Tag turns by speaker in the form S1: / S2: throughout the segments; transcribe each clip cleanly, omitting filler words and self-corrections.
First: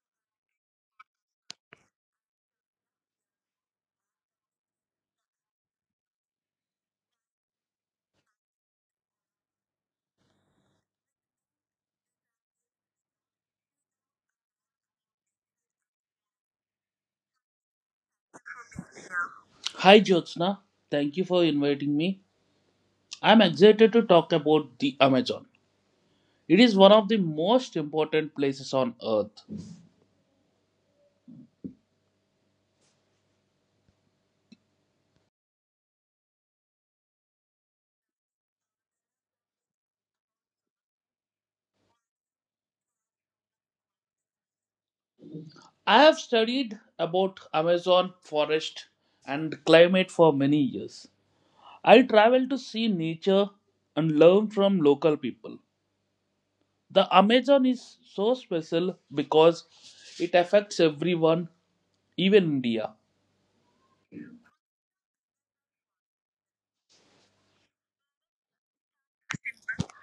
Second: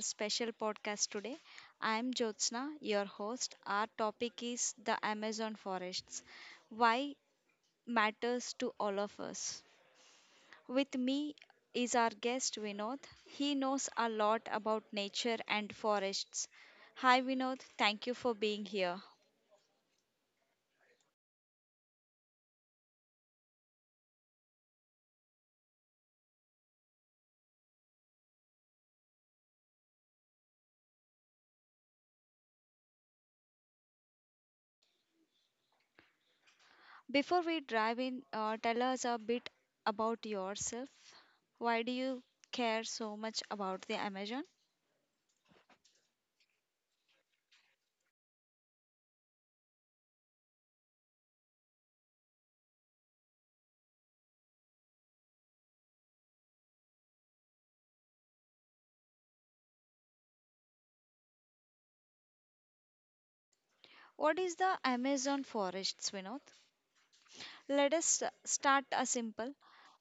S1: special podcast today. I am Jyotsna, your host. Our topic is the Amazon forests. Why matters to all of us. With me is our guest Vinod. He knows a lot about nature and forests. Hi Vinod, thank you for being here.
S2: Hi Jyotsna, thank you for inviting me. I'm excited to talk about the Amazon. It is one of the most important places on earth.
S1: Before we dive in, tell us a bit about yourself. Why do you care so much about the Amazon?
S2: I have studied about Amazon forest and climate for many years. I travel to see nature and learn from local people. The Amazon is so special because it affects everyone, even India.
S1: What is the Amazon forests, Vinod? Let us start a simple.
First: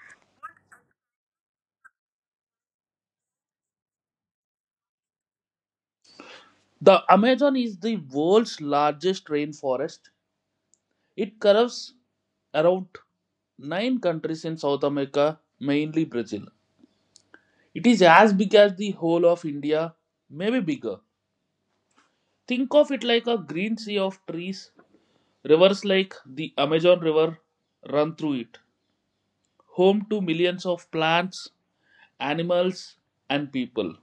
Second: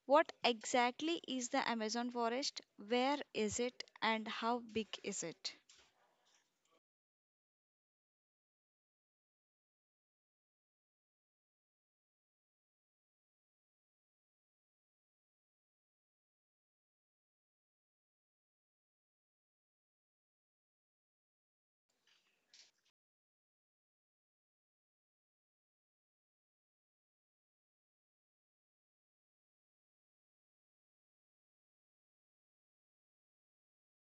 S1: What exactly is the Amazon forest? Where is it and how big is it?
S2: The Amazon is the world's largest rainforest. It curves around nine countries in South America, mainly Brazil. It is as big as the whole of India, maybe bigger. Think of it like a green sea of trees. Rivers like the Amazon River run through it, home to millions of plants, animals, and people.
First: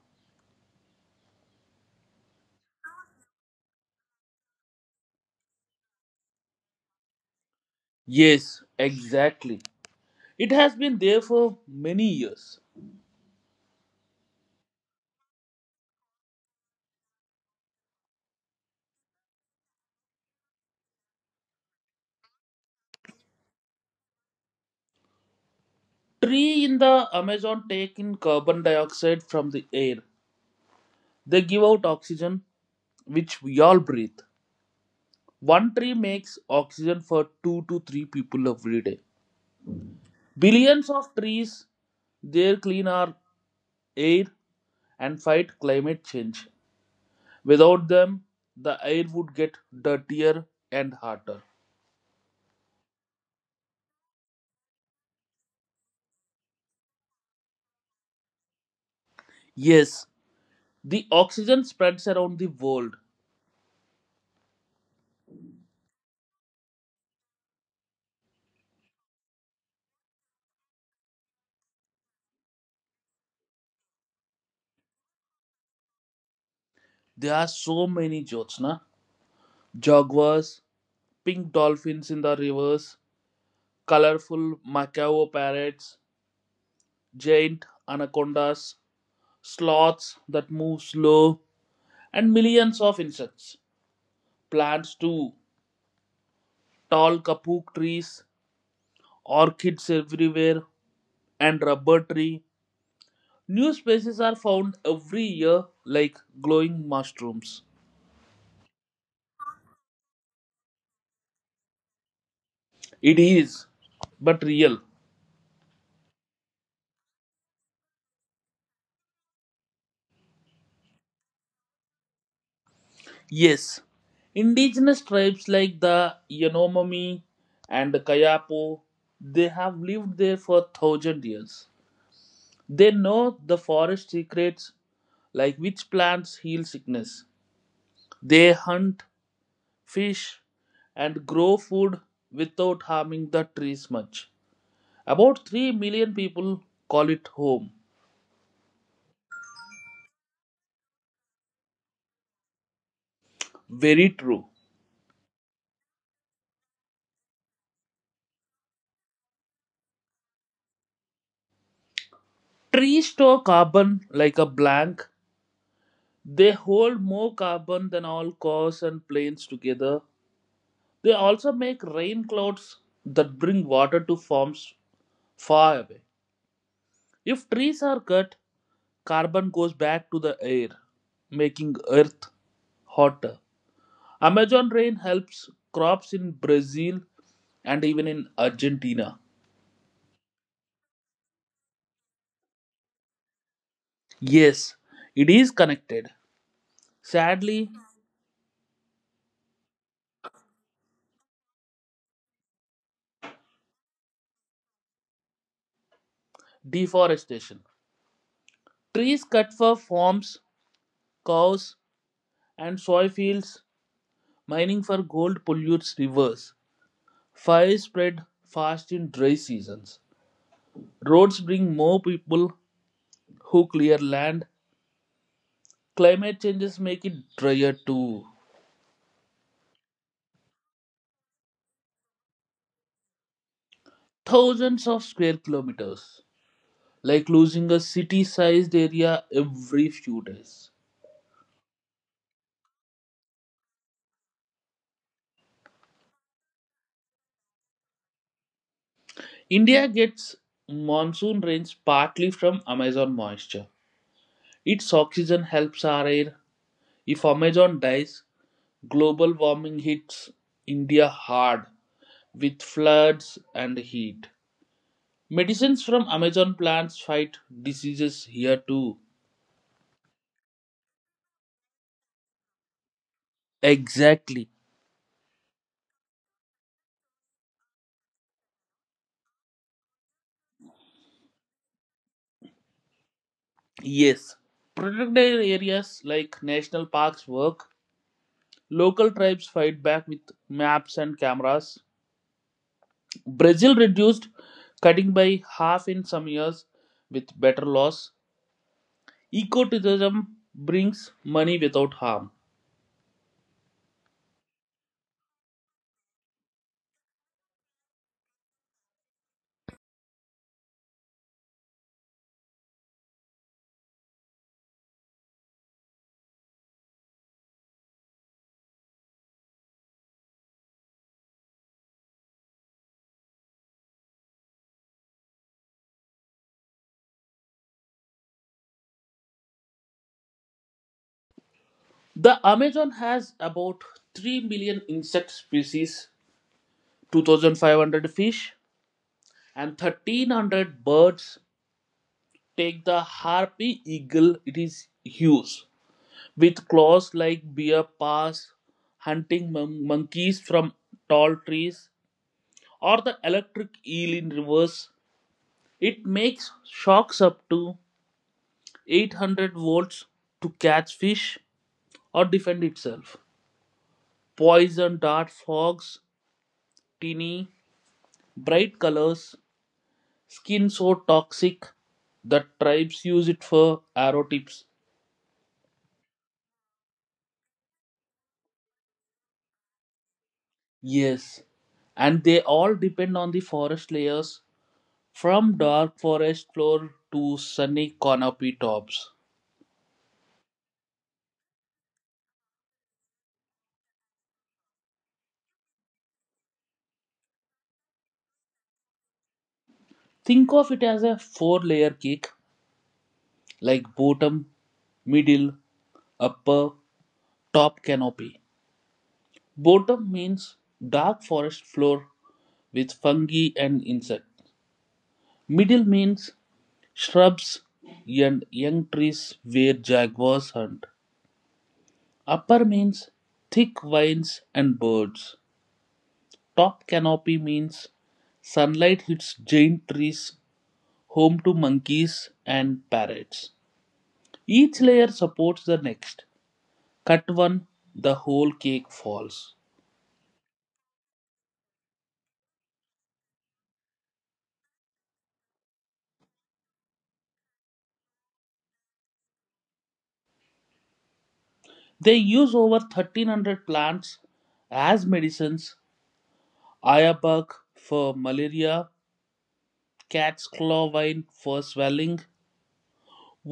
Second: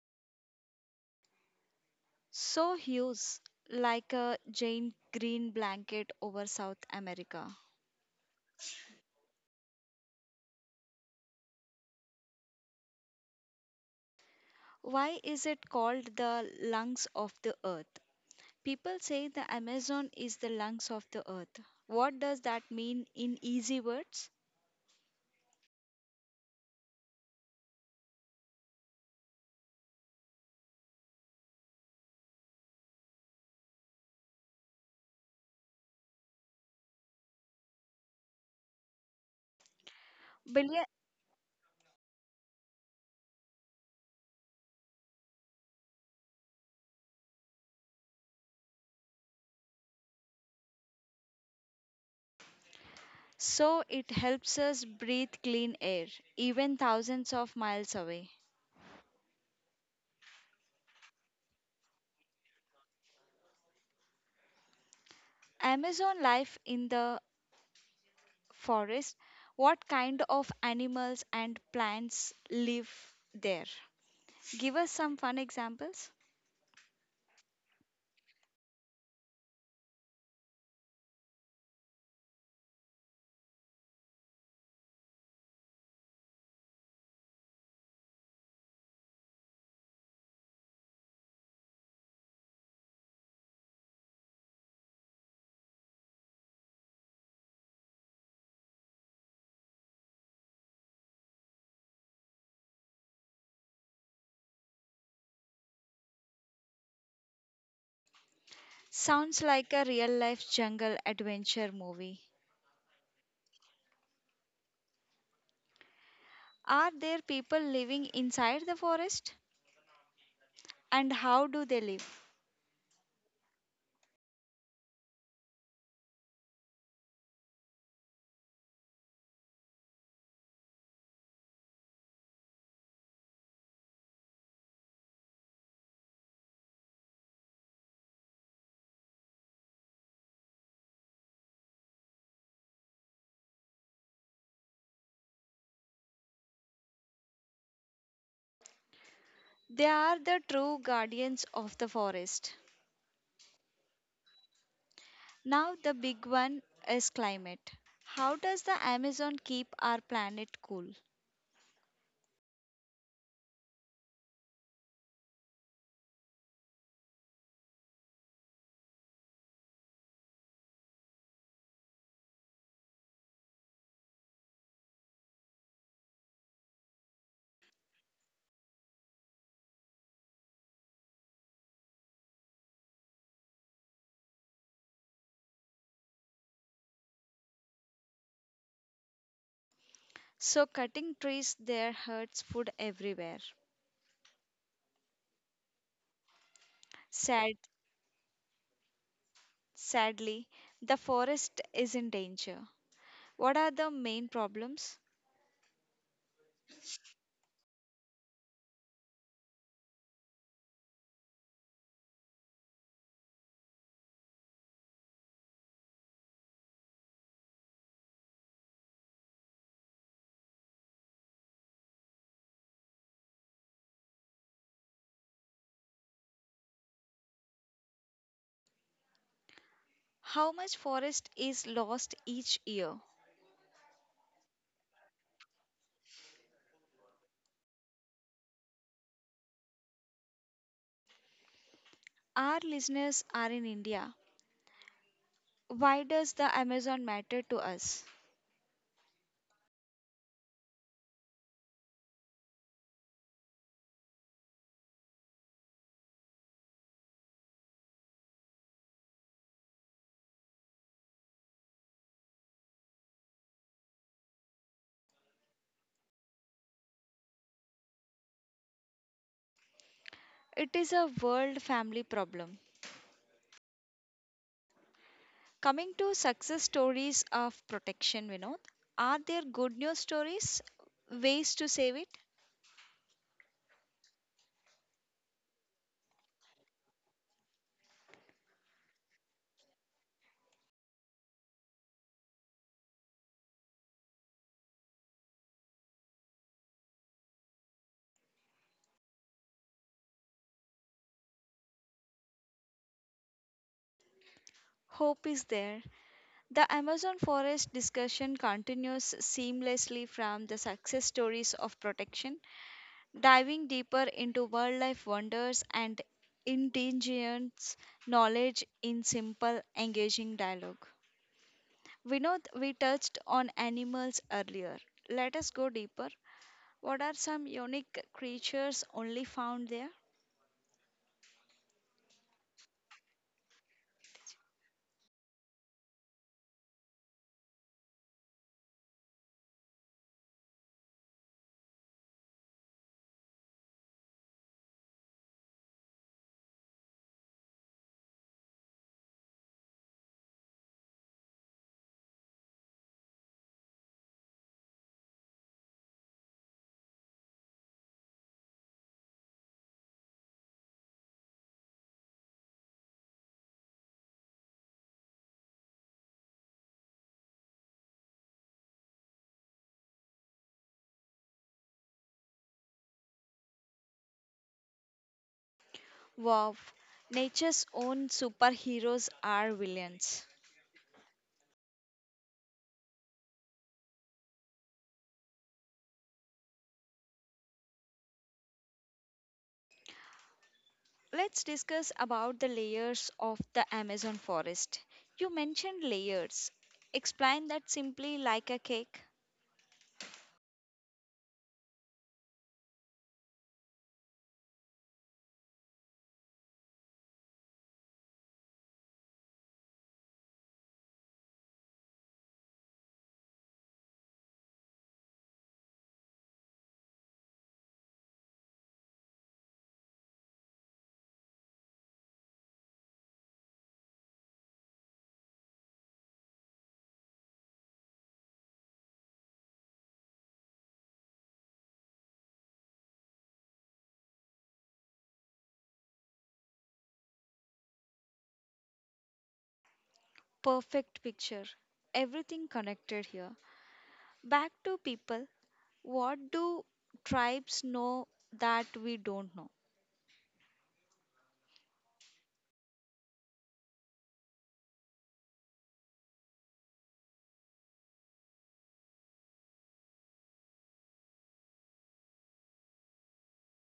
S1: So huge, like a giant green blanket over South America.
S2: Yes, exactly. It has been there for many years.
S1: Why is it called the lungs of the earth? People say the Amazon is the lungs of the earth. What does that mean in easy words?
S2: Tree in the Amazon take in carbon dioxide from the air. They give out oxygen which we all breathe. One tree makes oxygen for two to three people every day.
S1: Billion.
S2: Billions of trees there clean our air and fight climate change. Without them, the air would get dirtier and hotter.
S1: So it helps us breathe clean air, even thousands of miles away.
S2: Yes, the oxygen spreads around the world.
S1: Amazon life in the forest. What kind of animals and plants live there? Give us some fun examples.
S2: There are so many jokes, na? Jaguars, pink dolphins in the rivers, colorful macaw parrots, giant anacondas, sloths that move slow, and millions of insects. Plants too. Tall kapuk trees, orchids everywhere, and rubber tree. New species are found every year like glowing mushrooms.
S1: Sounds like a real life jungle adventure movie.
S2: It is, but real.
S1: Are there people living inside the forest? And how do they live?
S2: Yes, indigenous tribes like the Yanomami and the Kayapo, they have lived there for 1,000 years. They know the forest secrets, like which plants heal sickness. They hunt fish and grow food without harming the trees much. About 3 million people call it home.
S1: They are the true guardians of the forest.
S2: Very true.
S1: Now, the big one is climate. How does the Amazon keep our planet cool?
S2: Trees store carbon like a blank. They hold more carbon than all cars and planes together. They also make rain clouds that bring water to farms far away. If trees are cut, carbon goes back to the air, making earth hotter. Amazon rain helps crops in Brazil and even in Argentina.
S1: So, cutting trees there hurts food everywhere.
S2: Yes, it is connected.
S1: Sad,
S2: Sadly,
S1: sadly, the forest is in danger. What are the main problems?
S2: deforestation. Trees cut for farms, cows, and soy fields. Mining for gold pollutes rivers. Fires spread fast in dry seasons. Roads bring more people who clear land. Climate changes make it drier too.
S1: How much forest is lost each year?
S2: Thousands of square kilometers, like losing a city sized area every few days.
S1: Our listeners are in India. Why does the Amazon matter to us?
S2: India gets monsoon rains partly from Amazon moisture. Its oxygen helps our air. If Amazon dies, global warming hits India hard with floods and heat. Medicines from Amazon plants fight diseases here too.
S1: It is a world family problem.
S2: Exactly.
S1: Coming to success stories of protection, Vinod, are there good news stories? Ways to save it?
S2: Yes. Protected areas like national parks work. Local tribes fight back with maps and cameras. Brazil reduced cutting by half in some years with better laws. Ecotourism brings money without harm.
S1: Hope is there. The Amazon forest discussion continues seamlessly from the success stories of protection diving deeper into wildlife wonders and indigenous knowledge in simple, engaging dialogue. We know we touched on animals earlier. Let us go deeper. What are some unique creatures only found there?
S2: The Amazon has about 3 million insect species, 2,500 fish, and 1300 birds. Take the harpy eagle, it is huge, with claws like bear paws, hunting monkeys from tall trees, or the electric eel in reverse. It makes shocks up to 800 volts to catch fish or defend itself. Poison dart frogs, tinny, bright colors, skin so toxic that tribes use it for arrow tips.
S1: Wow, nature's own superheroes are villains.
S2: Yes, and they all depend on the forest layers from dark forest floor to sunny canopy tops.
S1: Let's discuss about the layers of the Amazon forest. You mentioned layers. Explain that simply like a cake.
S2: Think of it as a four layer cake, like bottom, middle, upper, top canopy. Bottom means dark forest floor with fungi and insects. Middle means shrubs and young trees where jaguars hunt. Upper means thick vines and birds. Top canopy means sunlight hits giant trees, home to monkeys and parrots. Each layer supports the next. Cut one, the whole cake falls.
S1: Perfect picture. Everything connected here. Back to people. What do tribes know that we don't know?
S2: They use over 1300 plants as medicines. Ayabak for malaria, cat's claw vine for swelling,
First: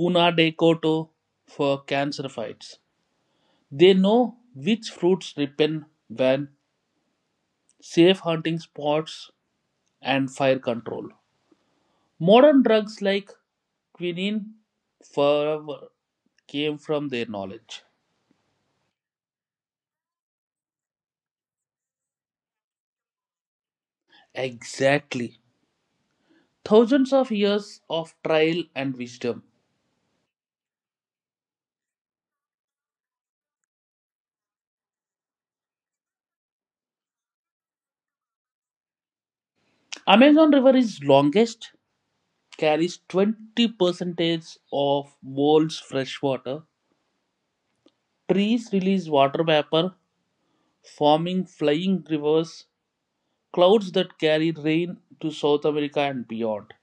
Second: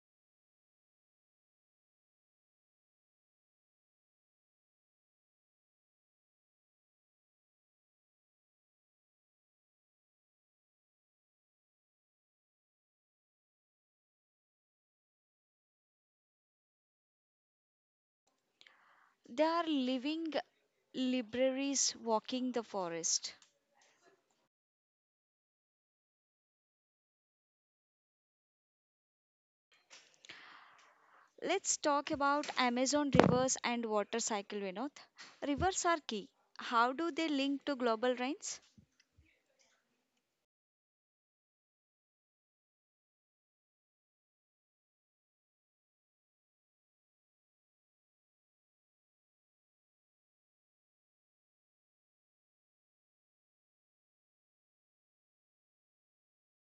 S2: Una de Coto for cancer fights. They know which fruits ripen when, safe hunting spots, and fire control. Modern drugs like quinine forever came from their knowledge.
S1: They are living libraries walking the forest.
S2: Exactly. Thousands of years of trial and wisdom.
S1: Let's talk about Amazon rivers and water cycle, Vinod. Rivers are key. How do they link to global rains?
S2: Amazon River is longest, carries 20 percentage of world's fresh water. Trees release water vapor, forming flying rivers, clouds that carry rain to South America and beyond.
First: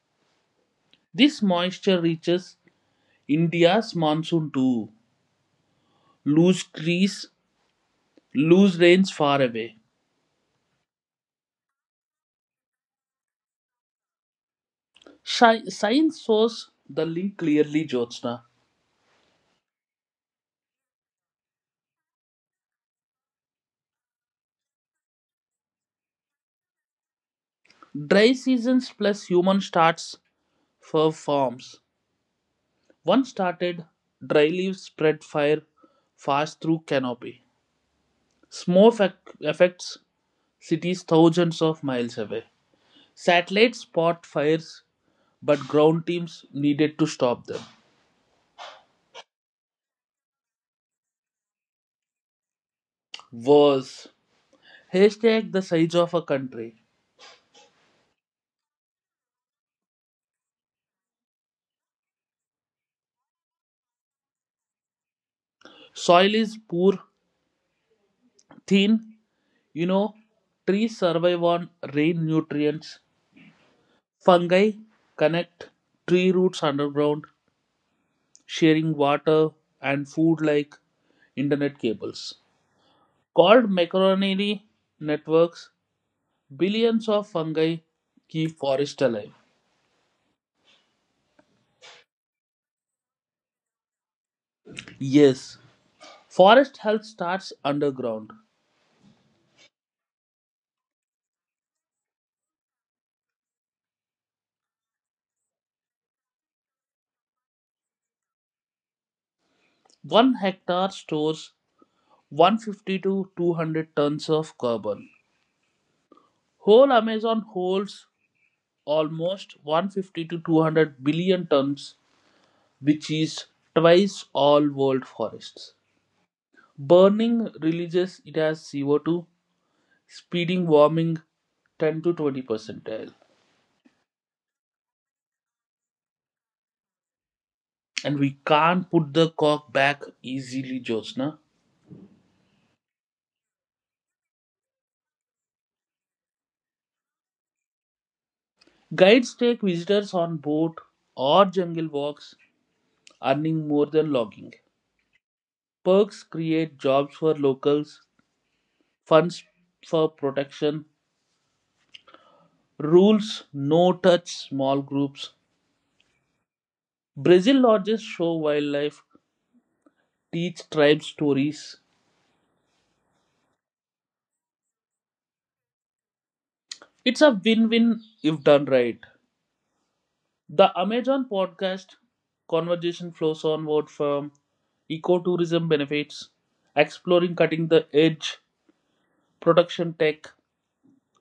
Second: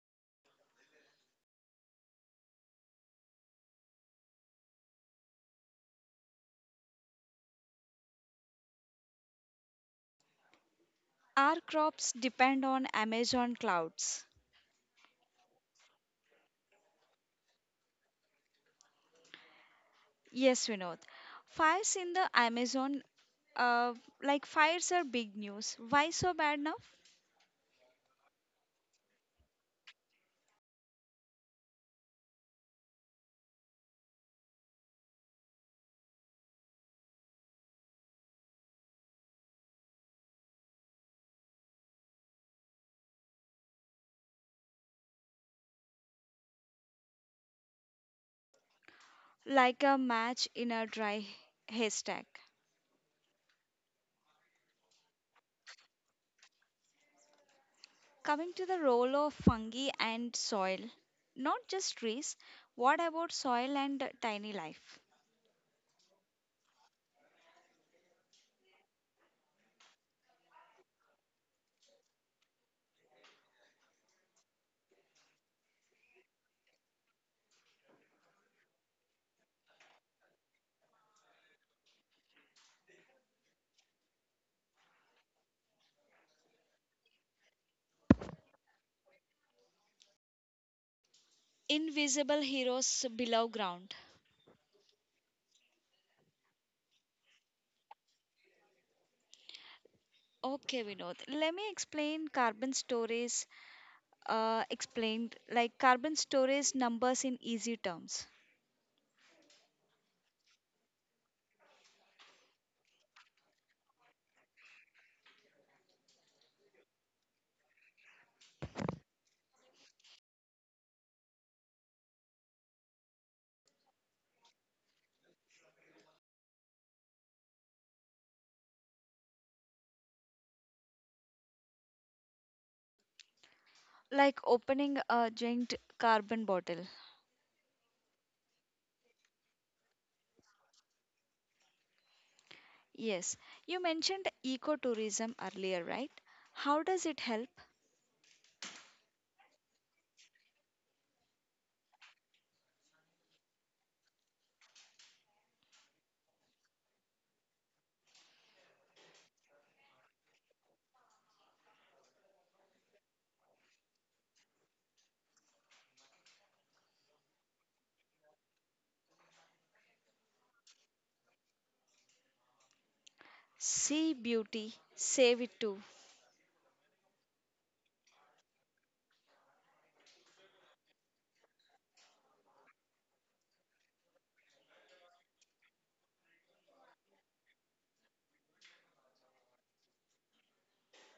S2: This moisture reaches India's monsoon too. Loose trees, loose rains far away.
S1: Our crops depend on Amazon clouds.
S2: Science shows the link clearly, Jyotsna.
S1: Yes, Vinod. Fires in the Amazon, uh, like fires are big news. Why so bad now?
S2: Dry seasons plus human starts fir forms. One started, dry leaves spread fire fast through canopy. Smoke affects cities thousands of miles away. Satellites spot fires, but ground teams needed to stop them.
S1: Like a match in a dry haystack.
S2: Worse, haystack the size of a country.
S1: Coming to the role of fungi and soil, not just trees, what about soil and tiny life?
S2: Soil is poor, thin. You know, Trees survive on rain nutrients. Fungi connect tree roots underground, sharing water and food like internet cables. Called macronary networks, billions of fungi keep forest alive.
S1: Invisible heroes below ground.
S2: Yes, forest health starts underground.
S1: Okay, Vinod, let me explain carbon storage. Explained like carbon storage numbers in easy terms,
S2: One hectare stores 150 to 200 tons of carbon. Whole Amazon holds almost 150 to 200 billion tons, which is twice all world forests. Burning releases it as CO2, speeding warming 10 to 20 percentile.
S1: like opening a giant carbon bottle.
S2: And we can't put the cork back easily, josna.
S1: Yes, you mentioned ecotourism earlier, right? How does it help?
S2: Guides take visitors on boat or jungle walks, earning more than logging. Perks create jobs for locals, funds for protection. Rules, no touch, small groups. Brazil lodges show wildlife, teach tribe stories.
S1: See beauty, save it too.
S2: It's a win-win if done right. The Amazon podcast conversation flows onward from ecotourism benefits, exploring cutting the edge production tech,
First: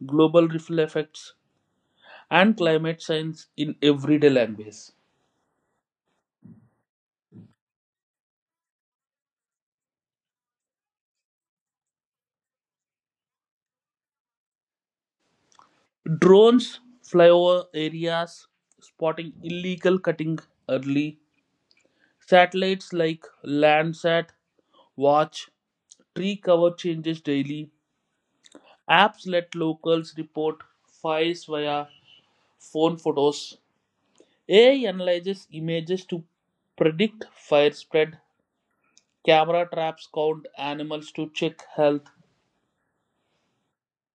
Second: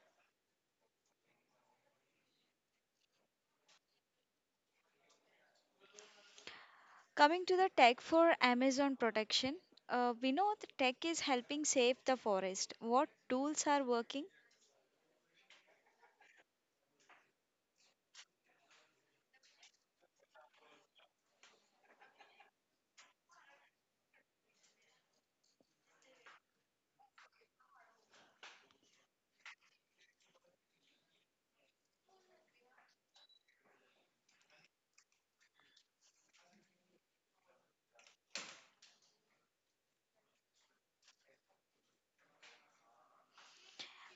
S2: global ripple effects, and climate science in everyday language.
S1: Coming to the tech for Amazon protection, we know that tech is helping save the forest. What tools are working?
S2: Drones fly over areas, spotting illegal cutting early. Satellites like Landsat watch tree cover changes daily. Apps let locals report fires via phone photos. AI analyzes images to predict fire spread. Camera traps count animals to check health.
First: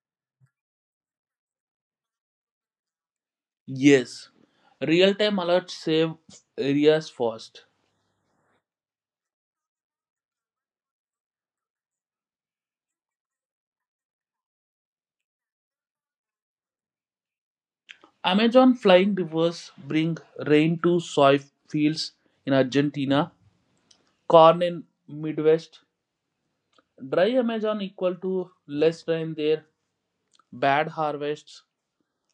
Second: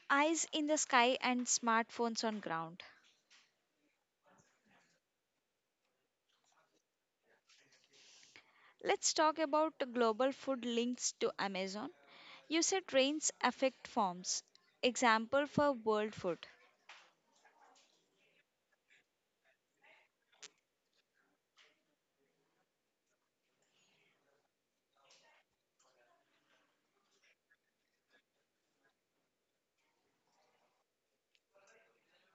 S1: Eyes in the sky and smartphones on ground.
S2: Yes, real time alerts save areas fast.
S1: Let's talk about the global food links to Amazon. You said rains affect farms. Example for world food.
S2: Amazon flying rivers bring rain to soy fields in Argentina, corn in Midwest. Dry Amazon equal to less rain there, bad harvests,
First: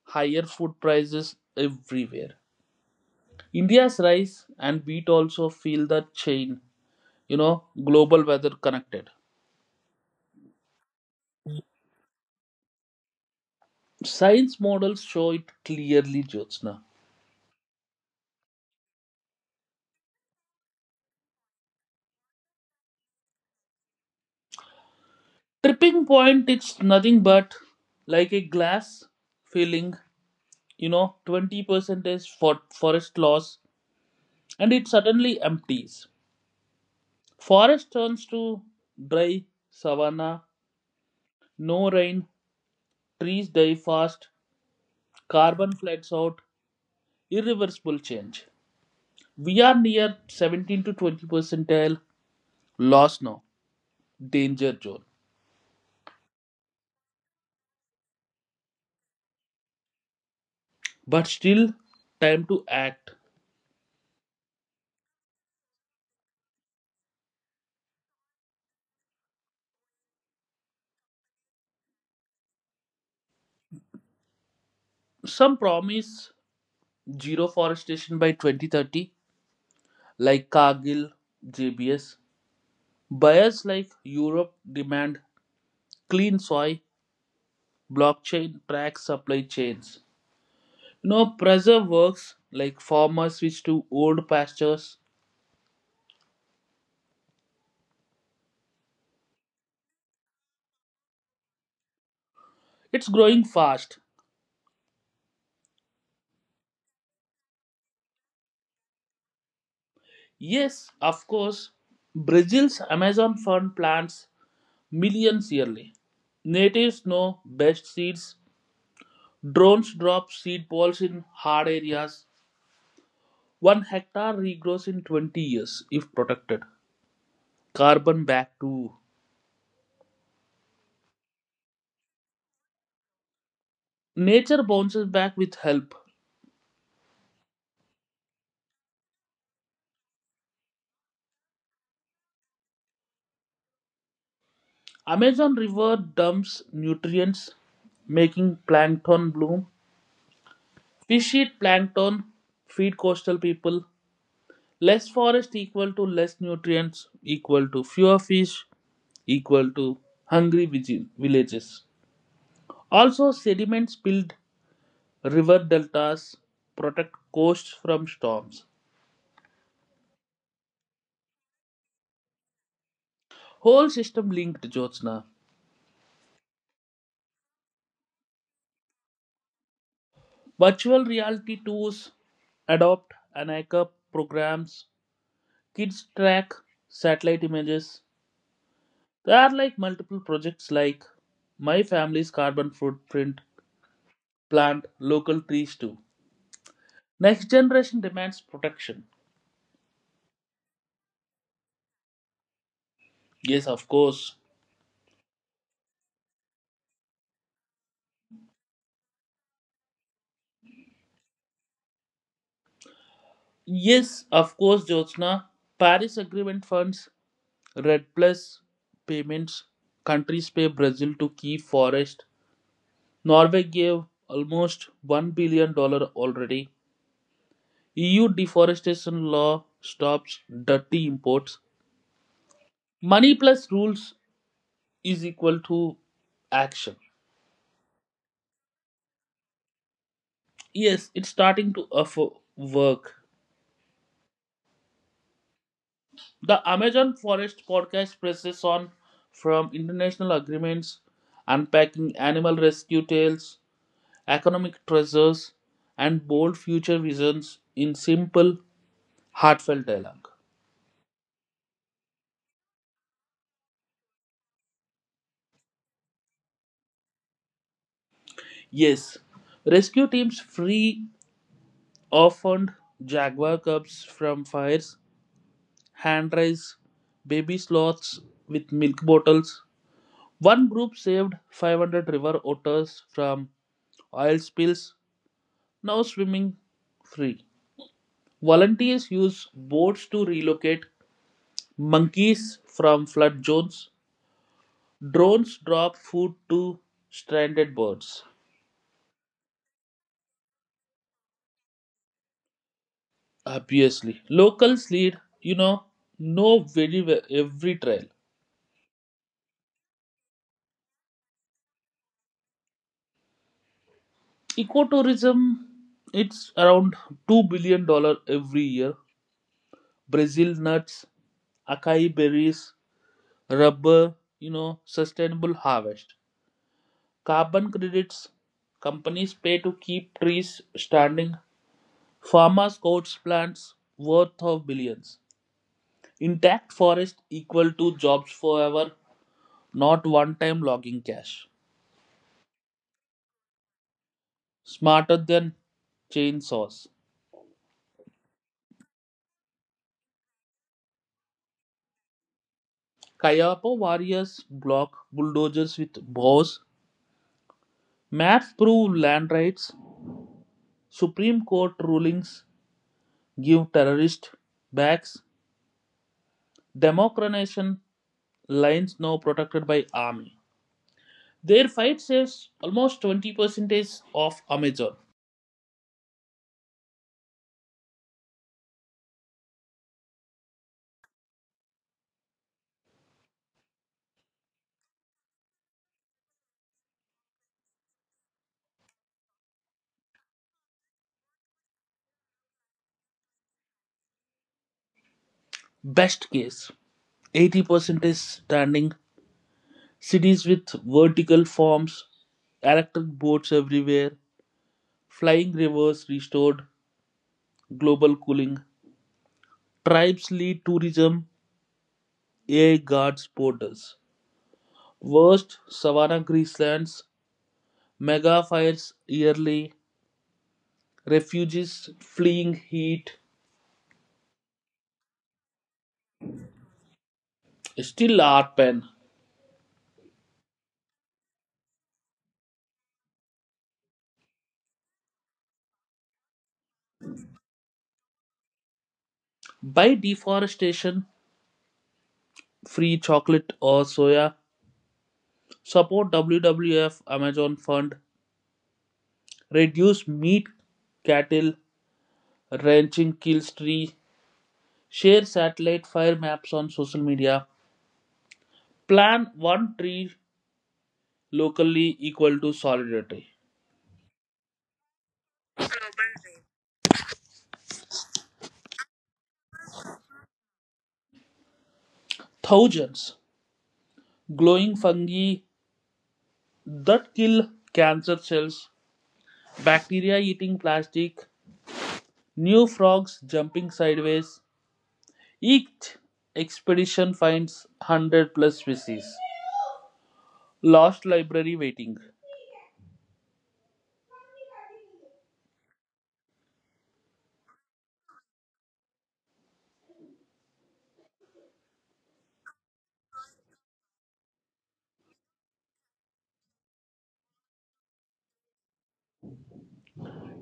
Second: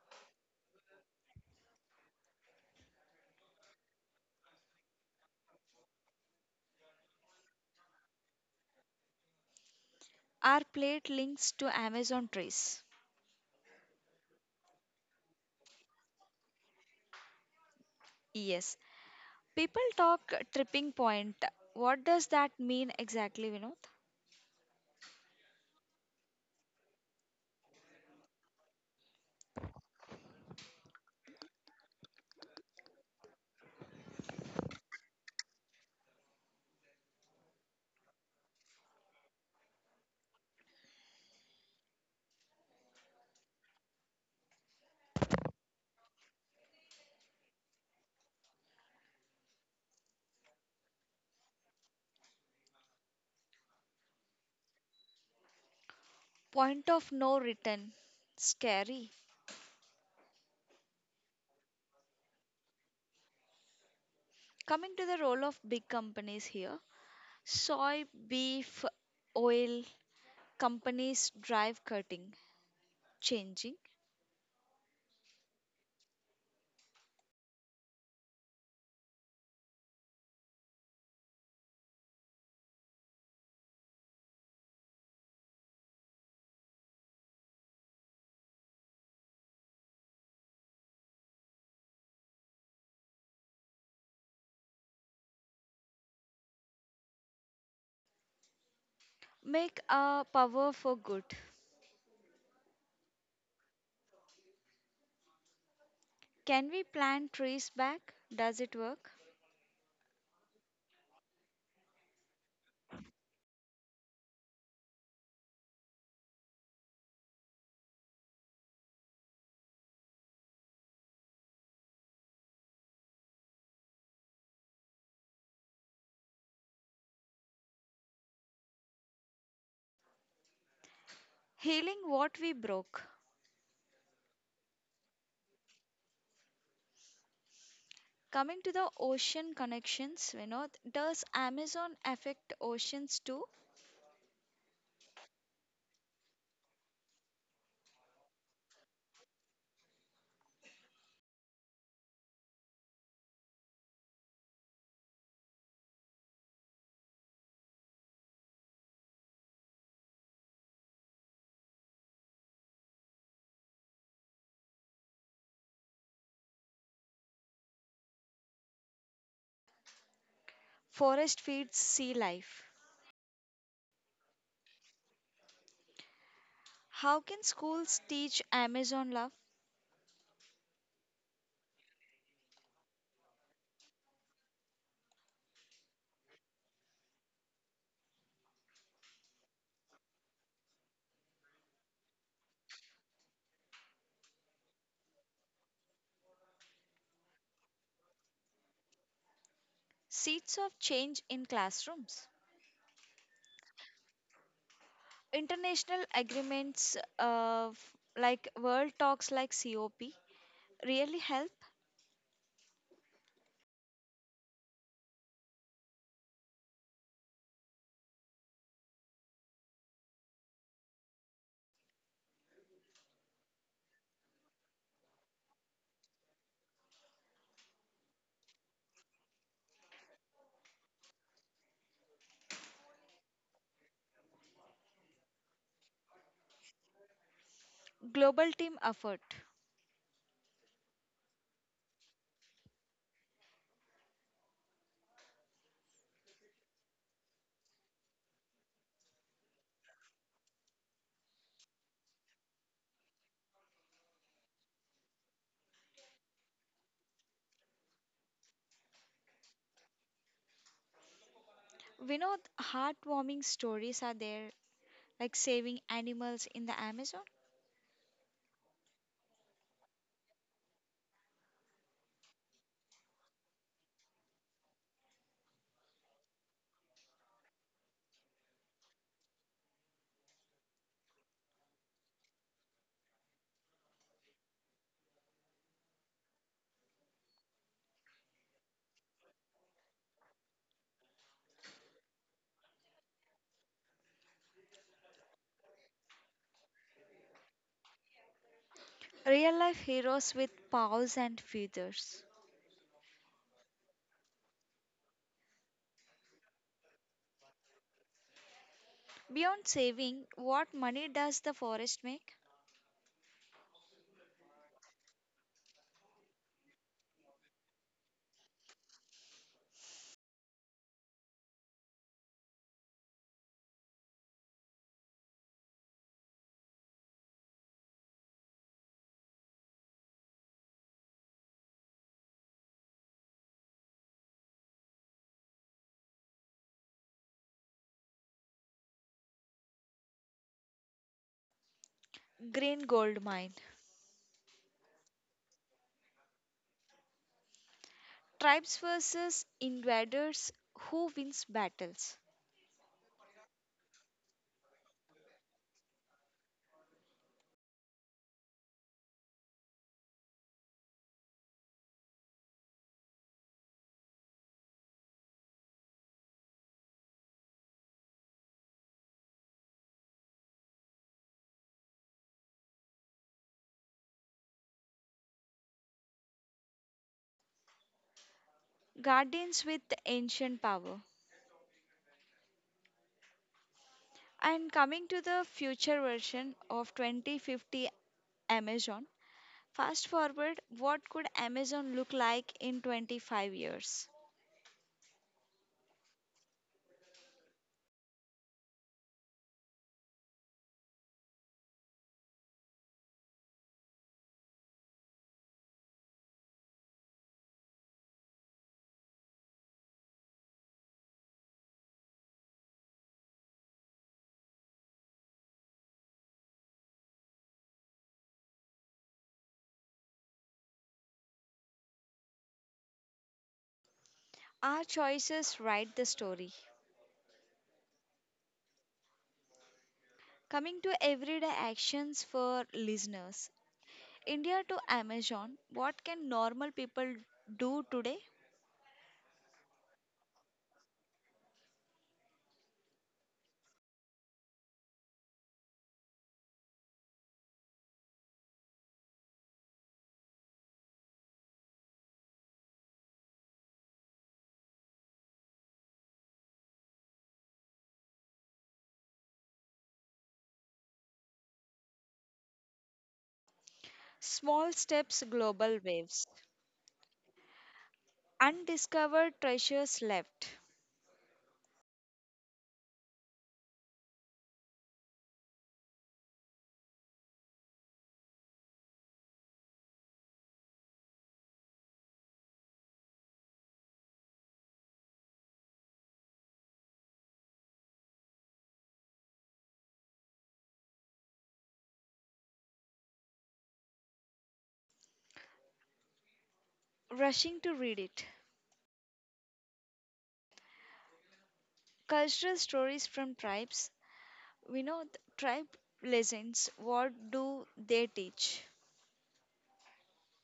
S2: higher food prices everywhere. India's rise and beat also feel the chain. you know Global weather connected.
S1: Our plate links to Amazon trees.
S2: Science models show it clearly, jyotsna.
S1: Yes. People talk tripping point. What does that mean exactly, Vinod?
S2: Tripping point, it's nothing but like a glass filling. 20% is for forest loss, and it suddenly empties. Forest turns to dry savanna, no rain, trees die fast, carbon floods out, irreversible change. We are near 17 to 20 percentile loss now. Danger zone.
S1: Point of no return. Scary.
S2: But still, time to act.
S1: Coming to the role of big companies here soy, beef, oil companies drive cutting, changing,
S2: Some promise zero forestation by 2030, like Cargill, JBS. Buyers like Europe demand clean soil, blockchain tracks supply chains. Preserve works like farmers switch to old pastures.
S1: make a power for good.
S2: It's growing fast.
S1: Can we plant trees back? Does it work?
S2: Yes, of course, Brazil's Amazon fern plants millions yearly. Natives know best seeds. Drones drop seed balls in hard areas. One hectare regrows in 20 years if protected. Carbon back too.
S1: Healing what we broke.
S2: Nature bounces back with help.
S1: Coming to the ocean connections, you know, does Amazon affect oceans too?
S2: Amazon River dumps nutrients, making plankton bloom. Fish eat plankton, feed coastal people. Less forest equal to less nutrients, equal to fewer fish, equal to hungry villages. Also, sediments build river deltas, protect coasts from storms.
S1: Forest feeds sea life.
S2: Whole system linked, Jyotsna.
S1: How can schools teach Amazon love?
S2: Virtual reality tools, adopt and programs. Kids track satellite images. There are like multiple projects like My Family's Carbon Footprint, Plant Local Trees too. Next generation demands protection.
S1: Seeds of change in classrooms.
S2: Yes, of course.
S1: International agreements of like world talks like COP really help
S2: Yes, of course, Jyotsna. Paris Agreement funds Red Plus payments. Countries pay Brazil to keep forest. Norway gave almost $1 billion dollars already. EU deforestation law stops dirty imports. Money plus rules is equal to action.
S1: global team effort.
S2: Yes, it's starting to offer work. The Amazon Forest podcast presses on from international agreements, unpacking animal rescue tales, economic treasures, and bold future visions in simple, heartfelt dialogue.
S1: We know heartwarming stories are there like saving animals in the Amazon,
S2: Yes, rescue teams free orphaned jaguar cubs from fires, hand raise baby sloths with milk bottles. One group saved 500 river otters from oil spills, now swimming free. Volunteers use boats to relocate monkeys from flood zones. Drones drop food to stranded birds.
S1: real life heroes with paws and feathers.
S2: Obviously, locals lead, you know, know very well every trail.
S1: Beyond saving, what money does the forest make?
S2: Ecotourism, it's around $2 billion every year. Brazil nuts, acai berries, rubber, sustainable harvest. Carbon credits, companies pay to keep trees standing. Farmers coats plants worth of billions. Intact forest equal to jobs forever, not one-time logging cache.
S1: Green gold mine.
S2: Smarter than chainsaws.
S1: Tribes versus invaders, who wins battles?
S2: Kayapa warriors block bulldozers with bows. Maps prove land rights. Supreme Court rulings give terrorist backs. Democratization lines now protected by army. Their fight saves almost 20% of Amazon.
S1: Guardians with ancient power. And coming to the future version of 2050 Amazon, fast forward, what could Amazon look like in 25 years?
S2: Best case, 80% is standing. Cities with vertical forms, electric boats everywhere, flying rivers restored, global cooling. Tribes lead tourism. Air guards borders. Worst savanna grasslands. Mega fires yearly. Refugees fleeing heat.
S1: Our choices write the story.
S2: Still art pen.
S1: Coming to everyday actions for listeners, India to Amazon, what can normal people do today?
S2: By deforestation, free chocolate or soya. Support WWF Amazon Fund. Reduce meat cattle. Ranching kills tree. Share satellite fire maps on social media. Plan one tree locally equal to solidarity.
S1: Small steps, global waves. Undiscovered treasures left.
S2: Thousands glowing fungi that kill cancer cells, bacteria eating plastic, new frogs jumping sideways. Each expedition finds 100 plus species. Lost library waiting.
S1: Rushing to read it. Cultural stories from tribes. We know the tribe lessons, what do they teach?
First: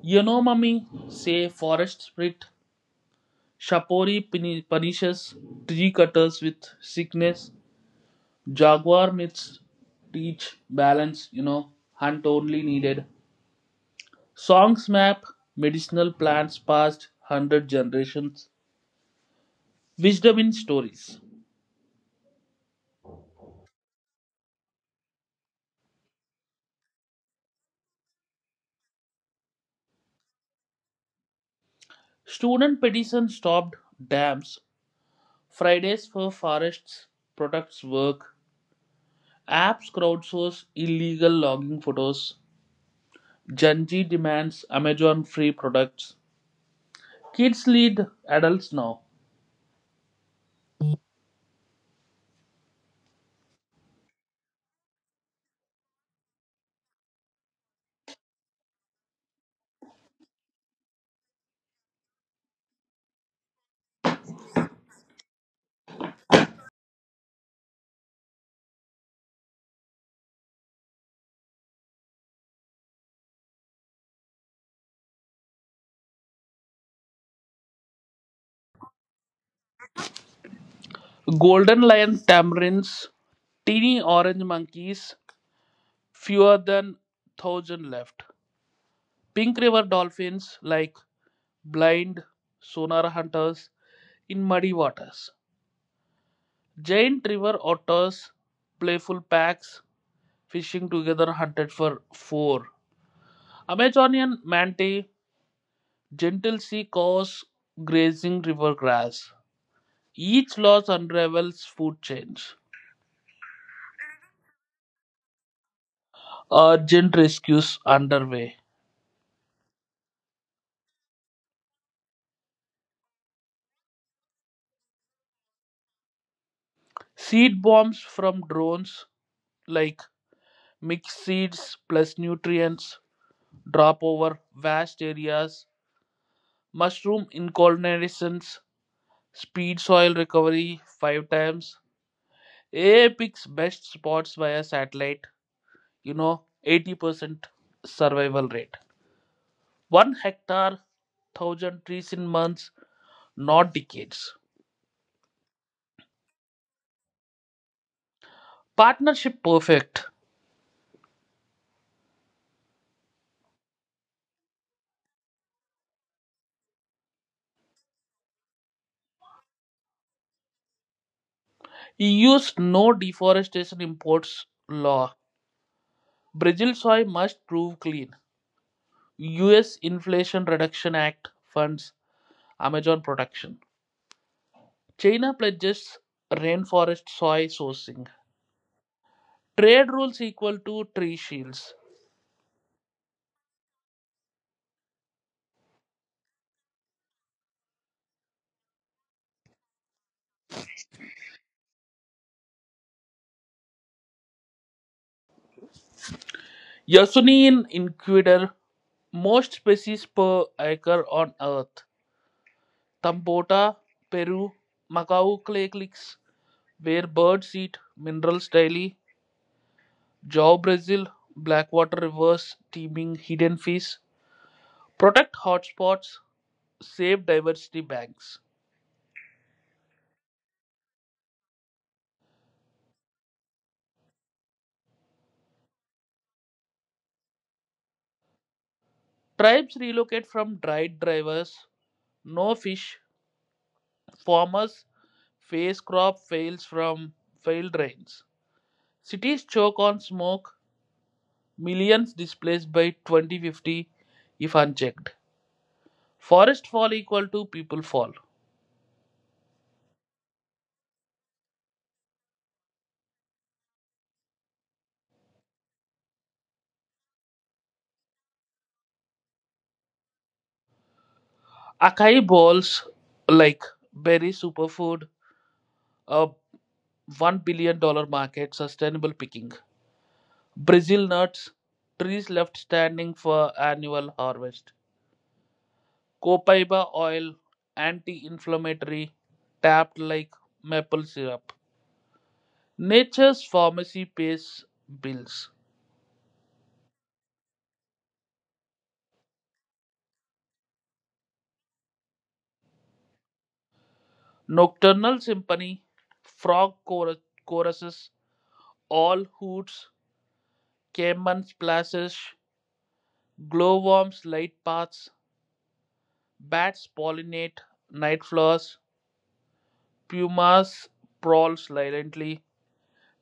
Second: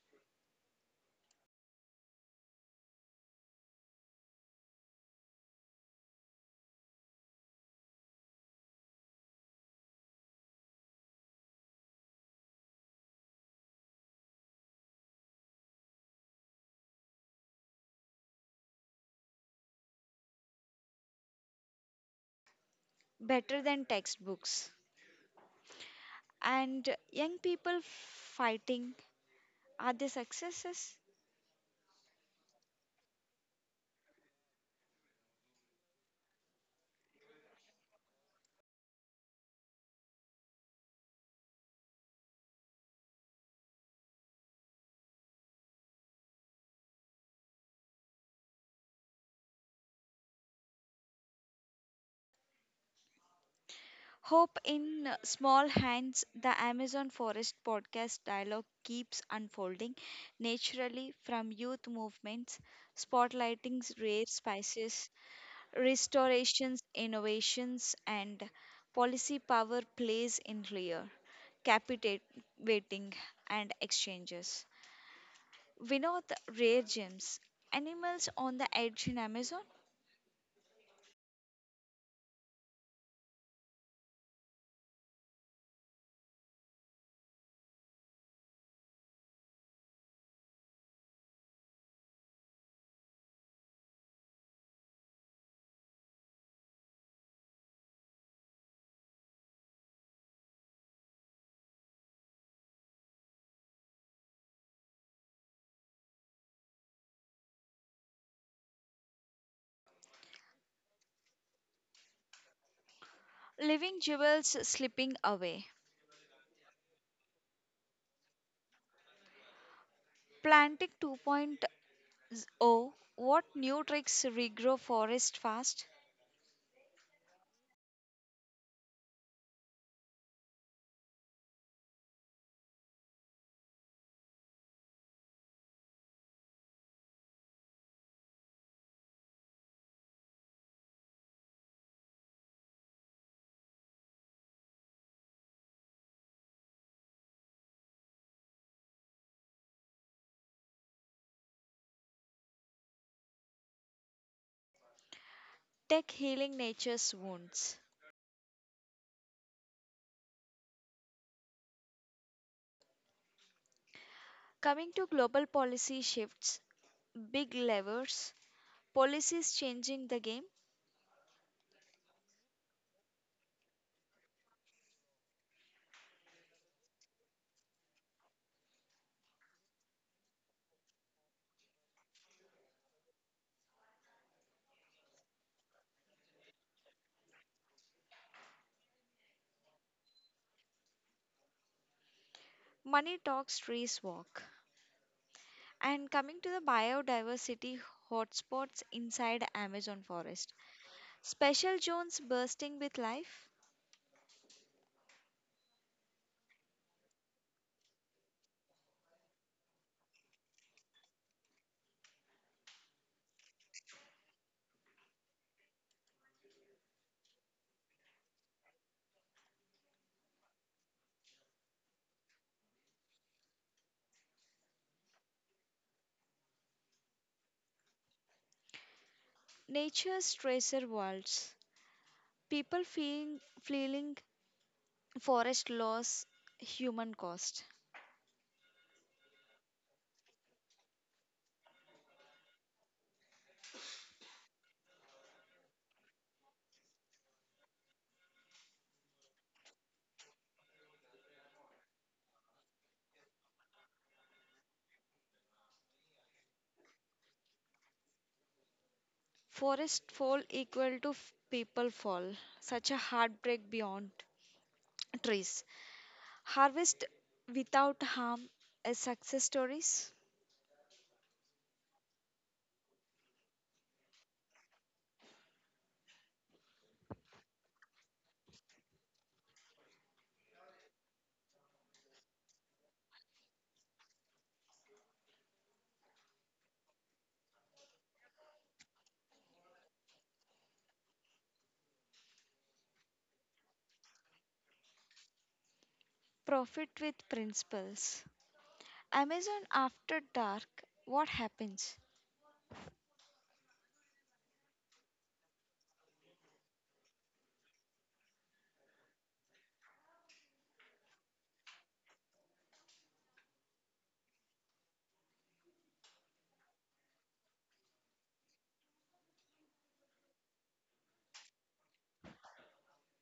S2: Yanomami say forest spirit. Shapori punishes tree cutters with sickness. Jaguar myths teach balance, hunt only needed. Songs map medicinal plants past 100 generations. Wisdom in stories.
S1: Better than textbooks. And young people fighting, are they successes?
S2: Student petition stopped dams. Fridays for forests products work. Apps crowdsource illegal logging photos. Janji demands Amazon free products. Kids lead adults now.
S1: Hope in Small Hands, the Amazon Forest podcast dialogue keeps unfolding naturally from youth movements, spotlighting rare spices Restorations, innovations, and policy power plays in rear, captivating, and exchanges. Vinod, rare gems, animals on the edge in Amazon,
S2: Golden lion tamarins. Teeny orange monkeys. Fewer than 1,000 left. Pink river dolphins like blind sonar hunters in muddy waters. Giant river otters, playful packs fishing together hunted for four. Amazonian mantis, gentle sea cows grazing river grass. Each loss unravels food chains.
S1: living jewels slipping away.
S2: Urgent rescues underway.
S1: Planting 2.0, what new tricks regrow forest fast?
S2: Seed bombs from drones like mixed seeds plus nutrients drop over vast areas. Mushroom inculnations speed soil recovery five times. AI picks best spots via satellite. 80% survival rate. One hectare, thousand trees in months, not decades.
S1: Tech healing nature's wounds.
S2: Partnership perfect.
S1: Coming to global policy shifts, big levers, policies changing the game,
S2: EU used no deforestation imports law. Brazil soy must prove clean. US Inflation Reduction Act funds Amazon production. China pledges rainforest soy sourcing. Trade rules equal to tree shields.
S1: money talks, trees walk. And coming to the biodiversity hotspots inside Amazon forest, special zones bursting with life,
S2: Yasunian Inquisitor, most species per acre on Earth. Tambota, Peru, Macau clay cliffs, where birds eat minerals daily. Jaw Brazil, Blackwater rivers, teeming hidden fish. Protect hotspots, save diversity banks.
S1: nature's treasure worlds, people feeling forest loss human cost.
S2: Tribes relocate from dried drivers, no fish. Farmers face crop fails from failed rains. Cities choke on smoke, millions displaced by 2050 if unchecked. Forest fall equal to people fall.
S1: Forest fall equal to people fall, such a heartbreak beyond trees. Harvest without harm as success stories,
S2: Acai bowls like berry superfood, a $1 billion market, sustainable picking. Brazil nuts, trees left standing for annual harvest. Copaiba oil, anti-inflammatory, tapped like maple syrup. Nature's pharmacy pays bills.
S1: profit with principles. Amazon After Dark, what happens?
S2: Nocturnal symphony, frog choruses, owl hoots, caiman splashes, glowworms light paths, bats pollinate night flowers, pumas prowl silently.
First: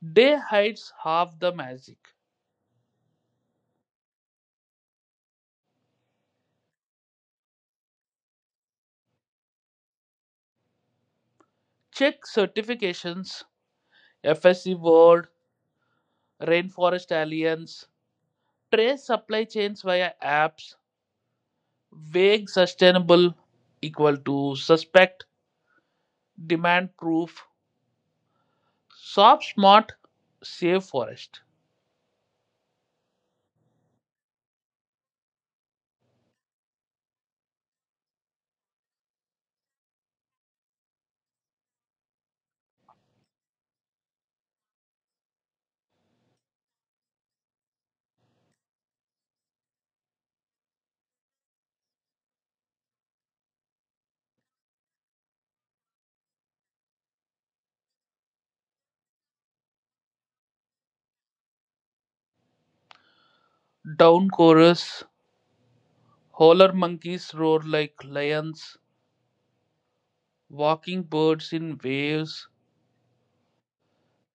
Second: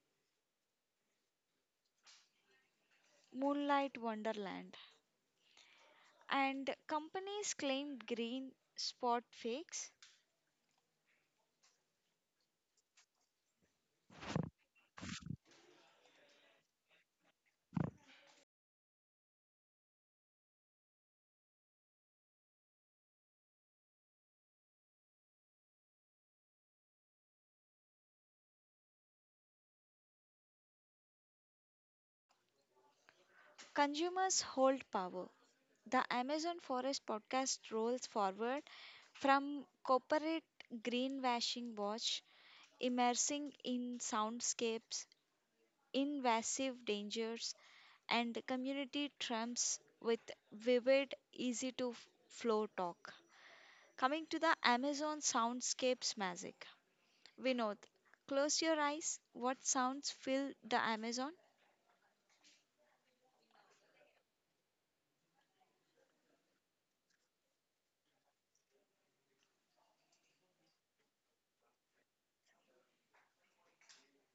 S2: Day hides half the magic.
S1: Moonlight Wonderland. And companies claim green spot fakes.
S2: Check certifications, FSC World, Rainforest Alliance, trace supply chains via apps, vague sustainable equal to suspect, demand proof, Sob smart, save forest.
S1: Consumers hold power. The Amazon Forest podcast rolls forward from corporate greenwashing watch, immersing in soundscapes, invasive dangers, and community trumps with vivid, easy to flow talk. Coming to the Amazon soundscapes magic. Vinod, close your eyes. What sounds fill the Amazon?
S2: Down chorus. Howler monkeys roar like lions. Walking birds in waves.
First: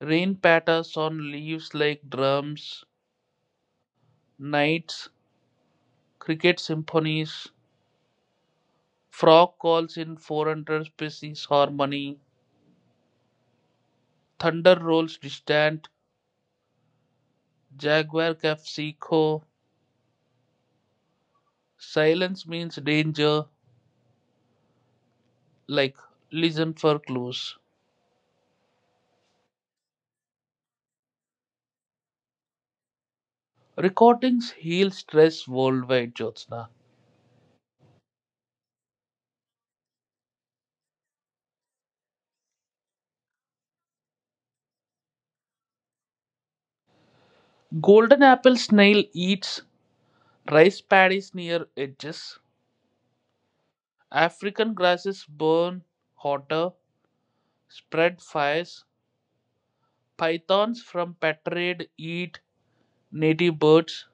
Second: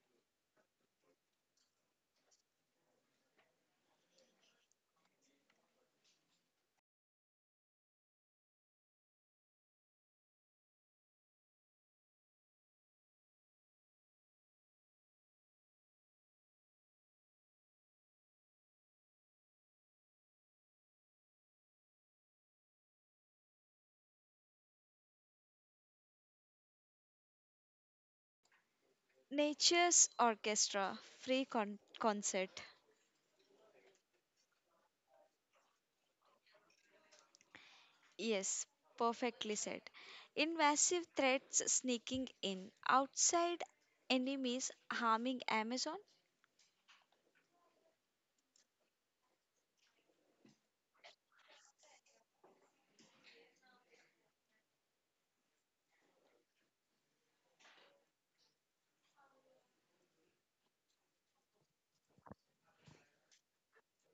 S2: Rain patters on leaves like drums. Nights. Cricket symphonies. Frog calls in 400 species harmony. Thunder rolls distant. Jaguar calf seco. Silence means danger. Like listen for clues.
S1: Nature's Orchestra, free concert.
S2: Recordings heal stress worldwide, Jyotsna.
S1: Yes, perfectly said. Invasive threats sneaking in, outside enemies harming Amazon,
S2: Golden apple snail eats rice paddies near edges. African grasses burn hotter, spread fires. Pythons from Patrade eat native birds.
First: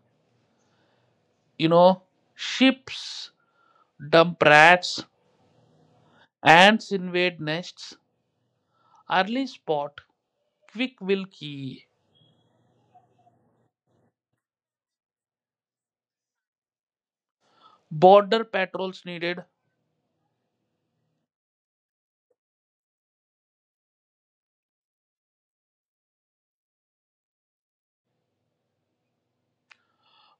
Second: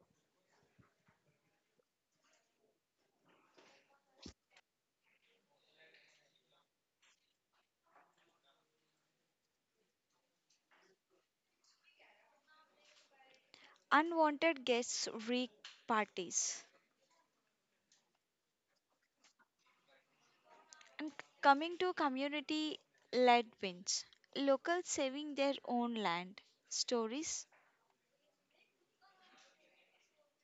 S2: You know, ships dump rats. Ants invade nests. Early spot, quick will key.
S1: unwanted guests wreak parties.
S2: Border patrols needed.
S1: And coming to community led wins, locals saving their own land. Stories,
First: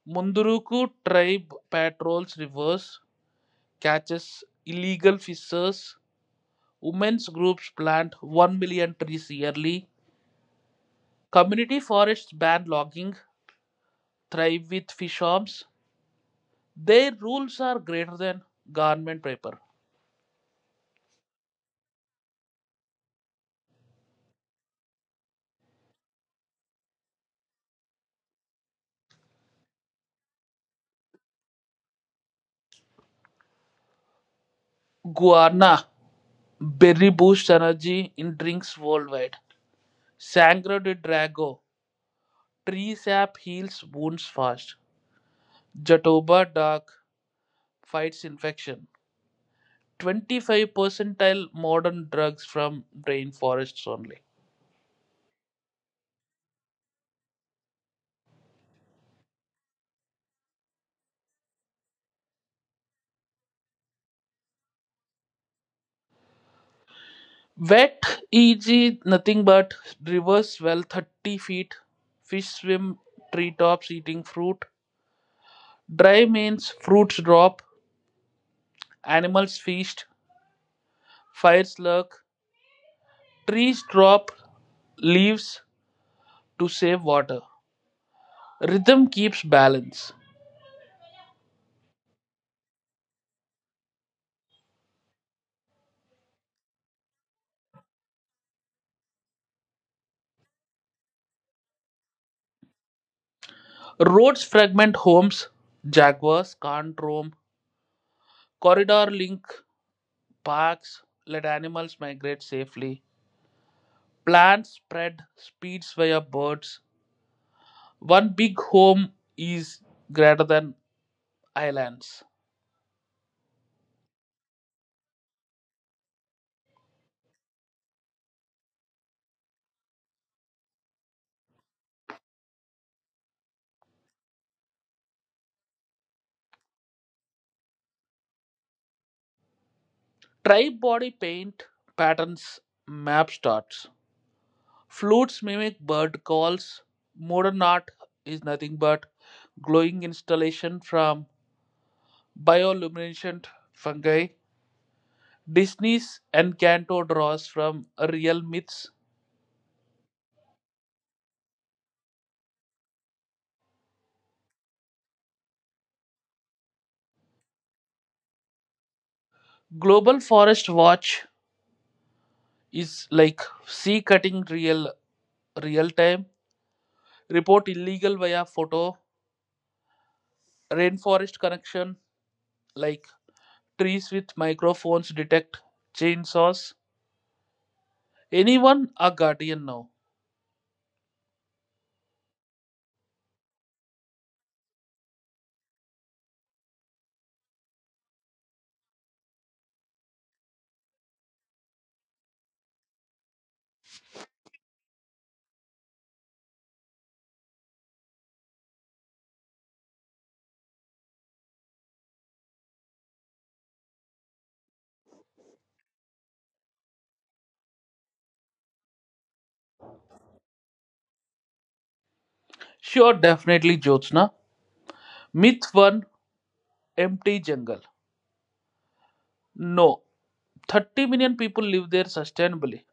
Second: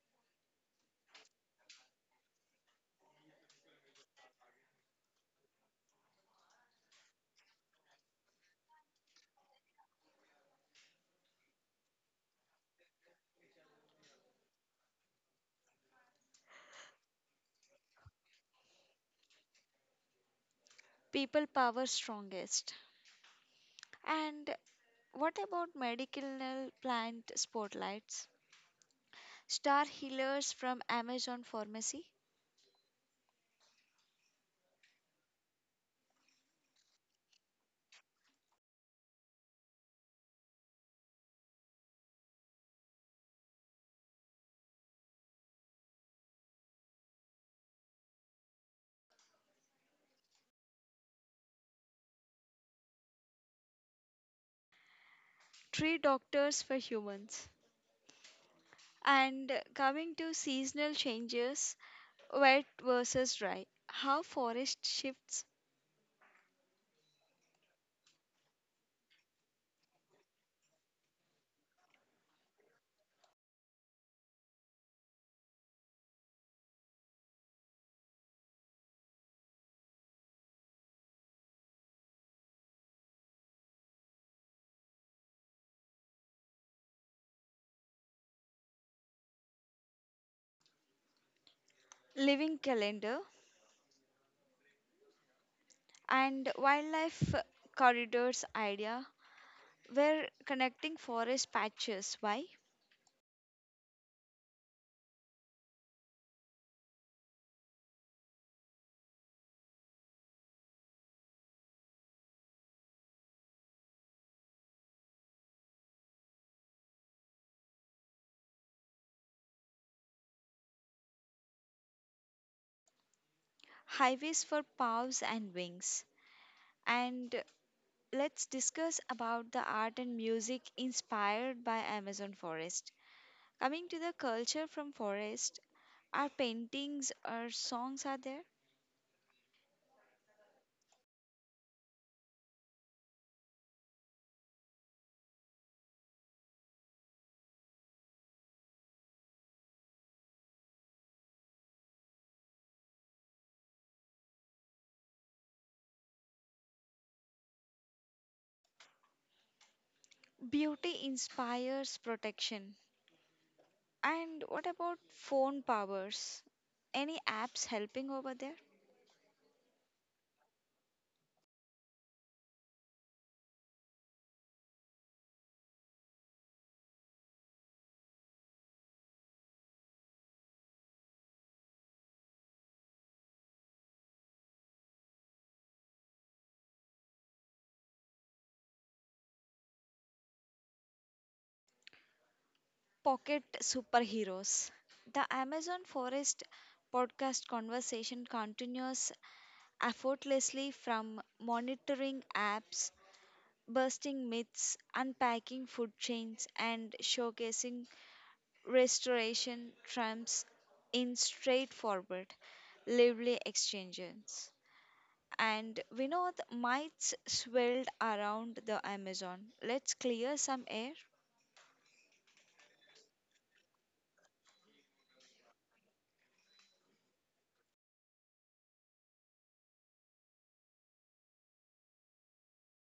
S2: Munduruku tribe patrols rivers, catches illegal fishers. Women's groups plant 1 million trees yearly. Community forests ban logging, thrive with fish farms. Their rules are greater than government paper.
S1: people power strongest. And what about medicinal plant spotlights? Star healers from Amazon Pharmacy?
S2: Guarana berry boosts energy in drinks worldwide. Sangre de Drago tree sap heals wounds fast. Jatoba dark fights infection. 25 percentile modern drugs from rainforests only.
S1: Tree doctors for humans. And coming to seasonal changes, wet versus dry, how forest shifts,
S2: Wet, easy, nothing but rivers well, 30 feet, fish swim treetops eating fruit. Dry means fruits drop, animals feast, fires lurk, trees drop leaves to save water. Rhythm keeps balance.
S1: living calendar, and wildlife corridors idea, where connecting forest patches, why?
S2: Roads fragment homes, jaguars can't roam. Corridor link parks, let animals migrate safely. Plants spread, speeds via birds. One big home is greater than islands.
S1: Highways for paths and wings, and let's discuss about the art and music inspired by Amazon forest. Coming to the culture from forest, our paintings or songs are there.
S2: Tri-body paint patterns map starts. Flutes mimic bird calls. Modern art is nothing but glowing installation from bioluminescent fungi. Disney's Encanto draws from real myths.
S1: Beauty inspires protection. And what about phone powers? Any apps helping over there?
S2: Global Forest Watch is like sea cutting real time. Report illegal via photo. Rainforest connection like trees with microphones detect chainsaws. Anyone a guardian now?
S1: Pocket superheroes. The Amazon forest podcast conversation continues effortlessly from monitoring apps busting myths, unpacking food chains, and showcasing restoration triumphs in straightforward, lively exchanges. And we know the mites swirled around the Amazon. Let's clear some air.
S2: Sure, definitely, Jyotsna. Myth 1, empty jungle. No, 30 million people live there sustainably.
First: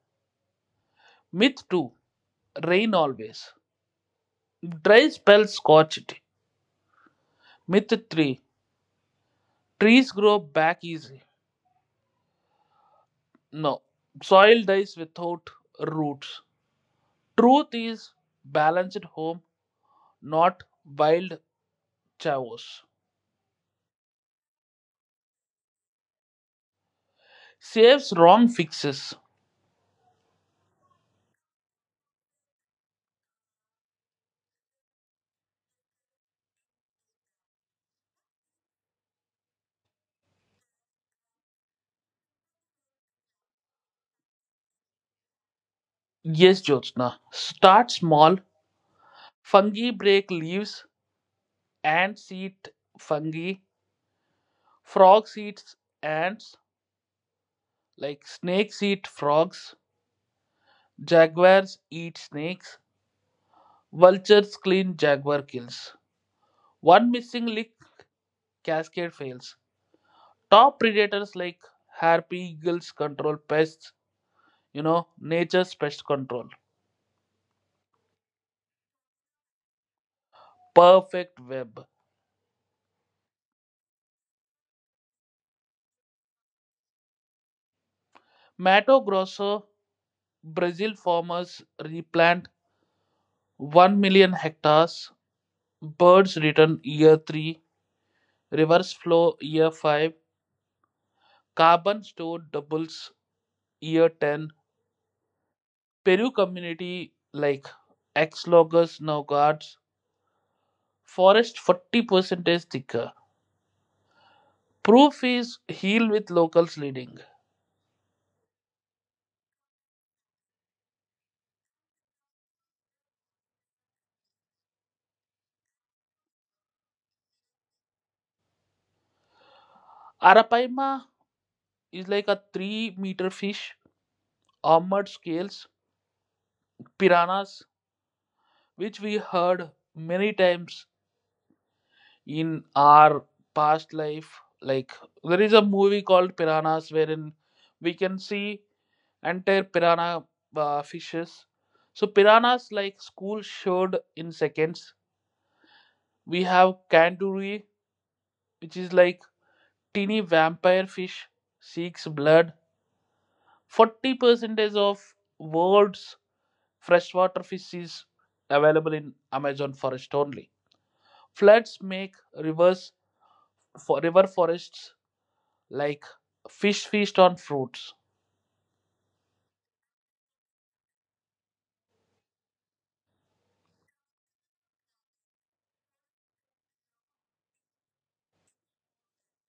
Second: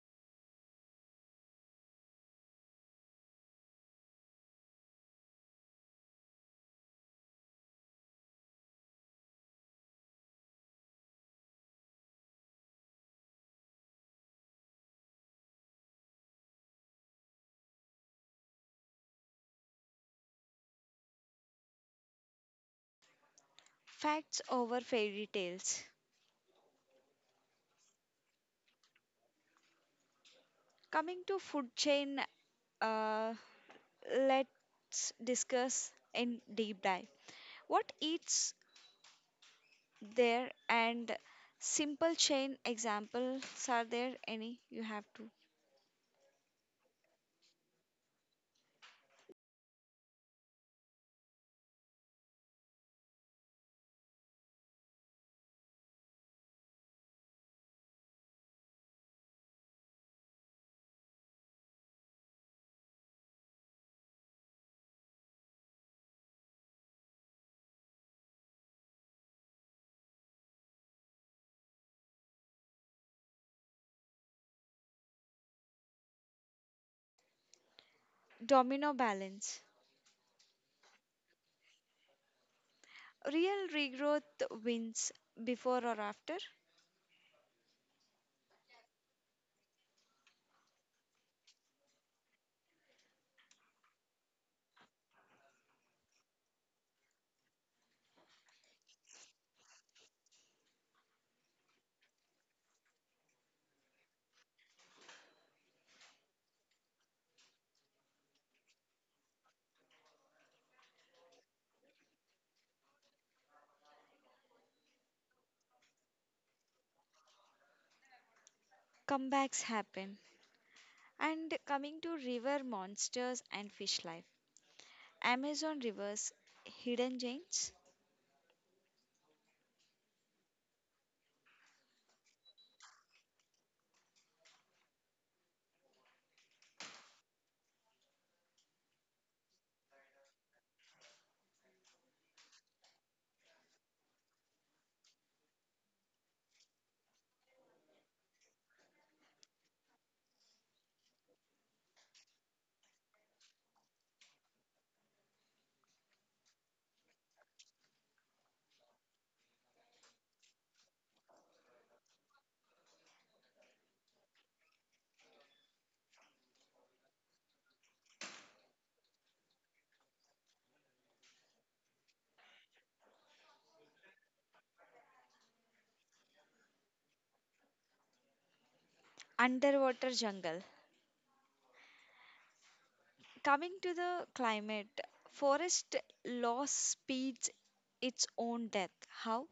S2: Myth 2, rain always. Dry spells scorch it. Myth 3, trees grow back easy. No, soil dies without roots. Truth is balanced home, not wild chaos.
S1: Facts over fairy tales.
S2: Saves wrong fixes.
S1: Coming to food chain, uh, let's discuss in deep dive. What eats there and simple chain examples are there any you have to
S2: Yes, Jyotsna. Start small. Fungi break leaves, ants eat fungi, frogs eat ants, like snakes eat frogs, jaguars eat snakes, vultures clean jaguar kills. One missing lick, cascade fails. Top predators like harpy eagles control pests, nature's pest control.
S1: domino balance
S2: Perfect web.
S1: real regrowth wins before or after
S2: Mato Grosso, Brazil farmers replant 1 million hectares, birds return year 3, reverse flow year 5, carbon stored doubles year 10, Peru community like Axlogus now guards, forest 40% thicker. Proof is heal with locals leading.
S1: comebacks happen and coming to river monsters and fish life amazon rivers hidden gems
S2: Arapaima is like a 3-meter fish, armored scales, piranhas, which we heard many times in our past life, like there is a movie called piranhas wherein we can see entire piranha fishes. So piranhas like school showed in seconds. We have kanduri, which is like teeny vampire fish seeks blood. 40% of world's freshwater fish is available in amazon forest only. Floods make rivers for river forests like fish feast on fruits.
S1: underwater jungle coming to the climate forest loss speeds its own death how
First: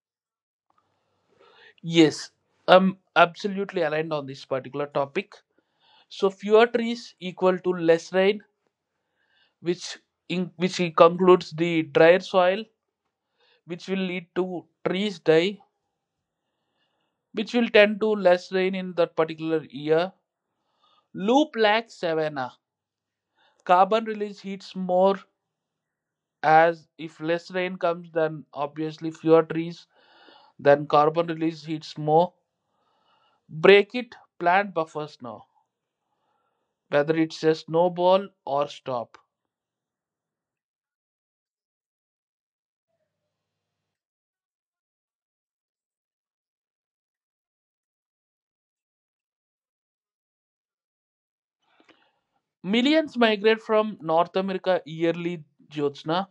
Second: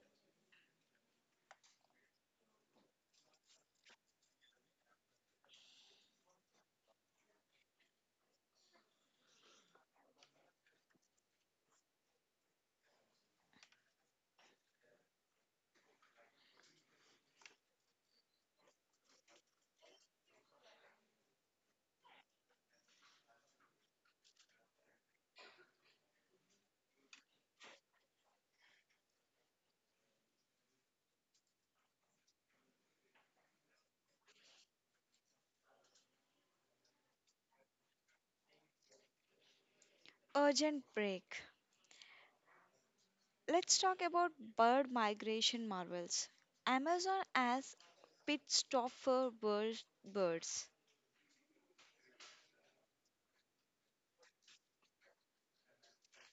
S2: Yes, I'm absolutely aligned on this particular topic. So fewer trees equal to less rain, which in, which concludes the drier soil, which will lead to trees die, which will tend to less rain in that particular year. Loop lack savanna. Carbon release heats more, as if less rain comes, then obviously fewer trees, then carbon release heats more. Break it, plant buffers now, whether it's a snowball or stop.
S1: urgent break. Let's talk about bird migration marvels. Amazon as pit stop for birds.
S2: Millions migrate from North America yearly, Jyotsna.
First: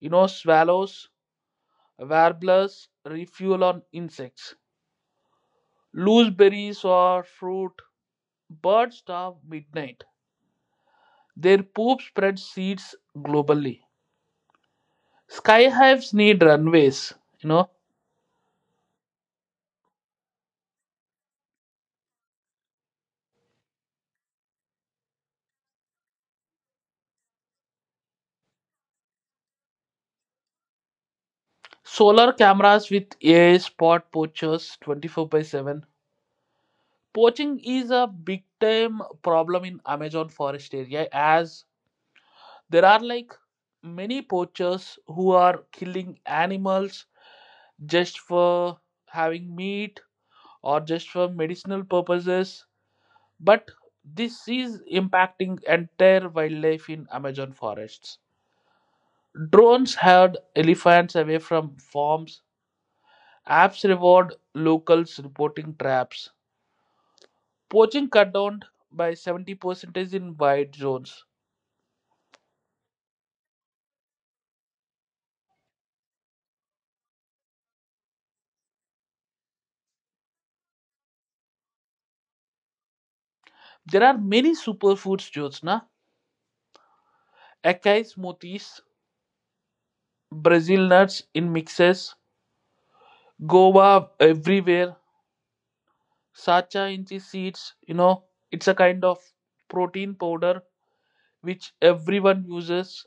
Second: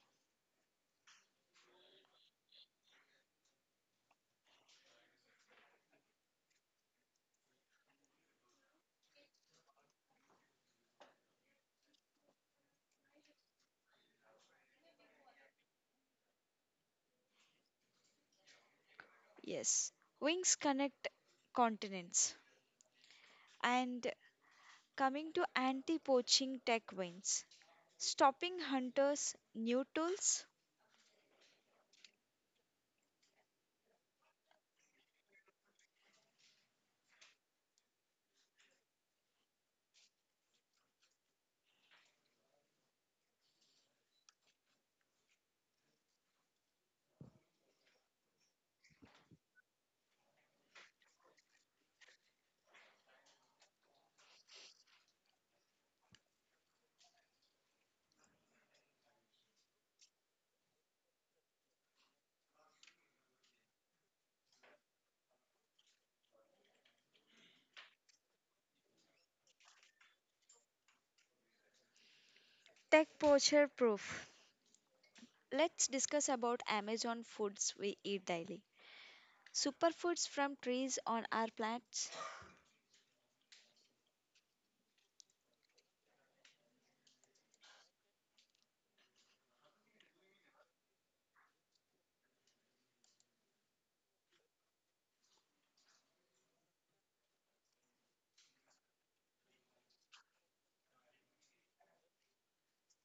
S2: Swallows, warblers refuel on insects. Loose berries or fruit. Birds starve midnight. Their poop spreads seeds globally. Sky hives need runways. You know,
S1: Yes, wings connect continents. And coming to anti-poaching tech wins, stopping hunters, new tools,
S2: solar cameras with AI spot poachers 24/7. Poaching is a big time problem in Amazon forest area, as there are like many poachers who are killing animals just for having meat or just for medicinal purposes. But this is impacting entire wildlife in Amazon forests. Drones herd elephants away from farms. Apps reward locals reporting traps. Poaching cut down by 70% in wide zones.
S1: tech poacher proof. Let's discuss about Amazon foods we eat daily. Superfoods from trees on our plants?
S2: There are many superfoods, Jyotsna. Acai smoothies, Brazil nuts in mixes, guava everywhere, sacha in the seeds. It's a kind of protein powder which everyone uses.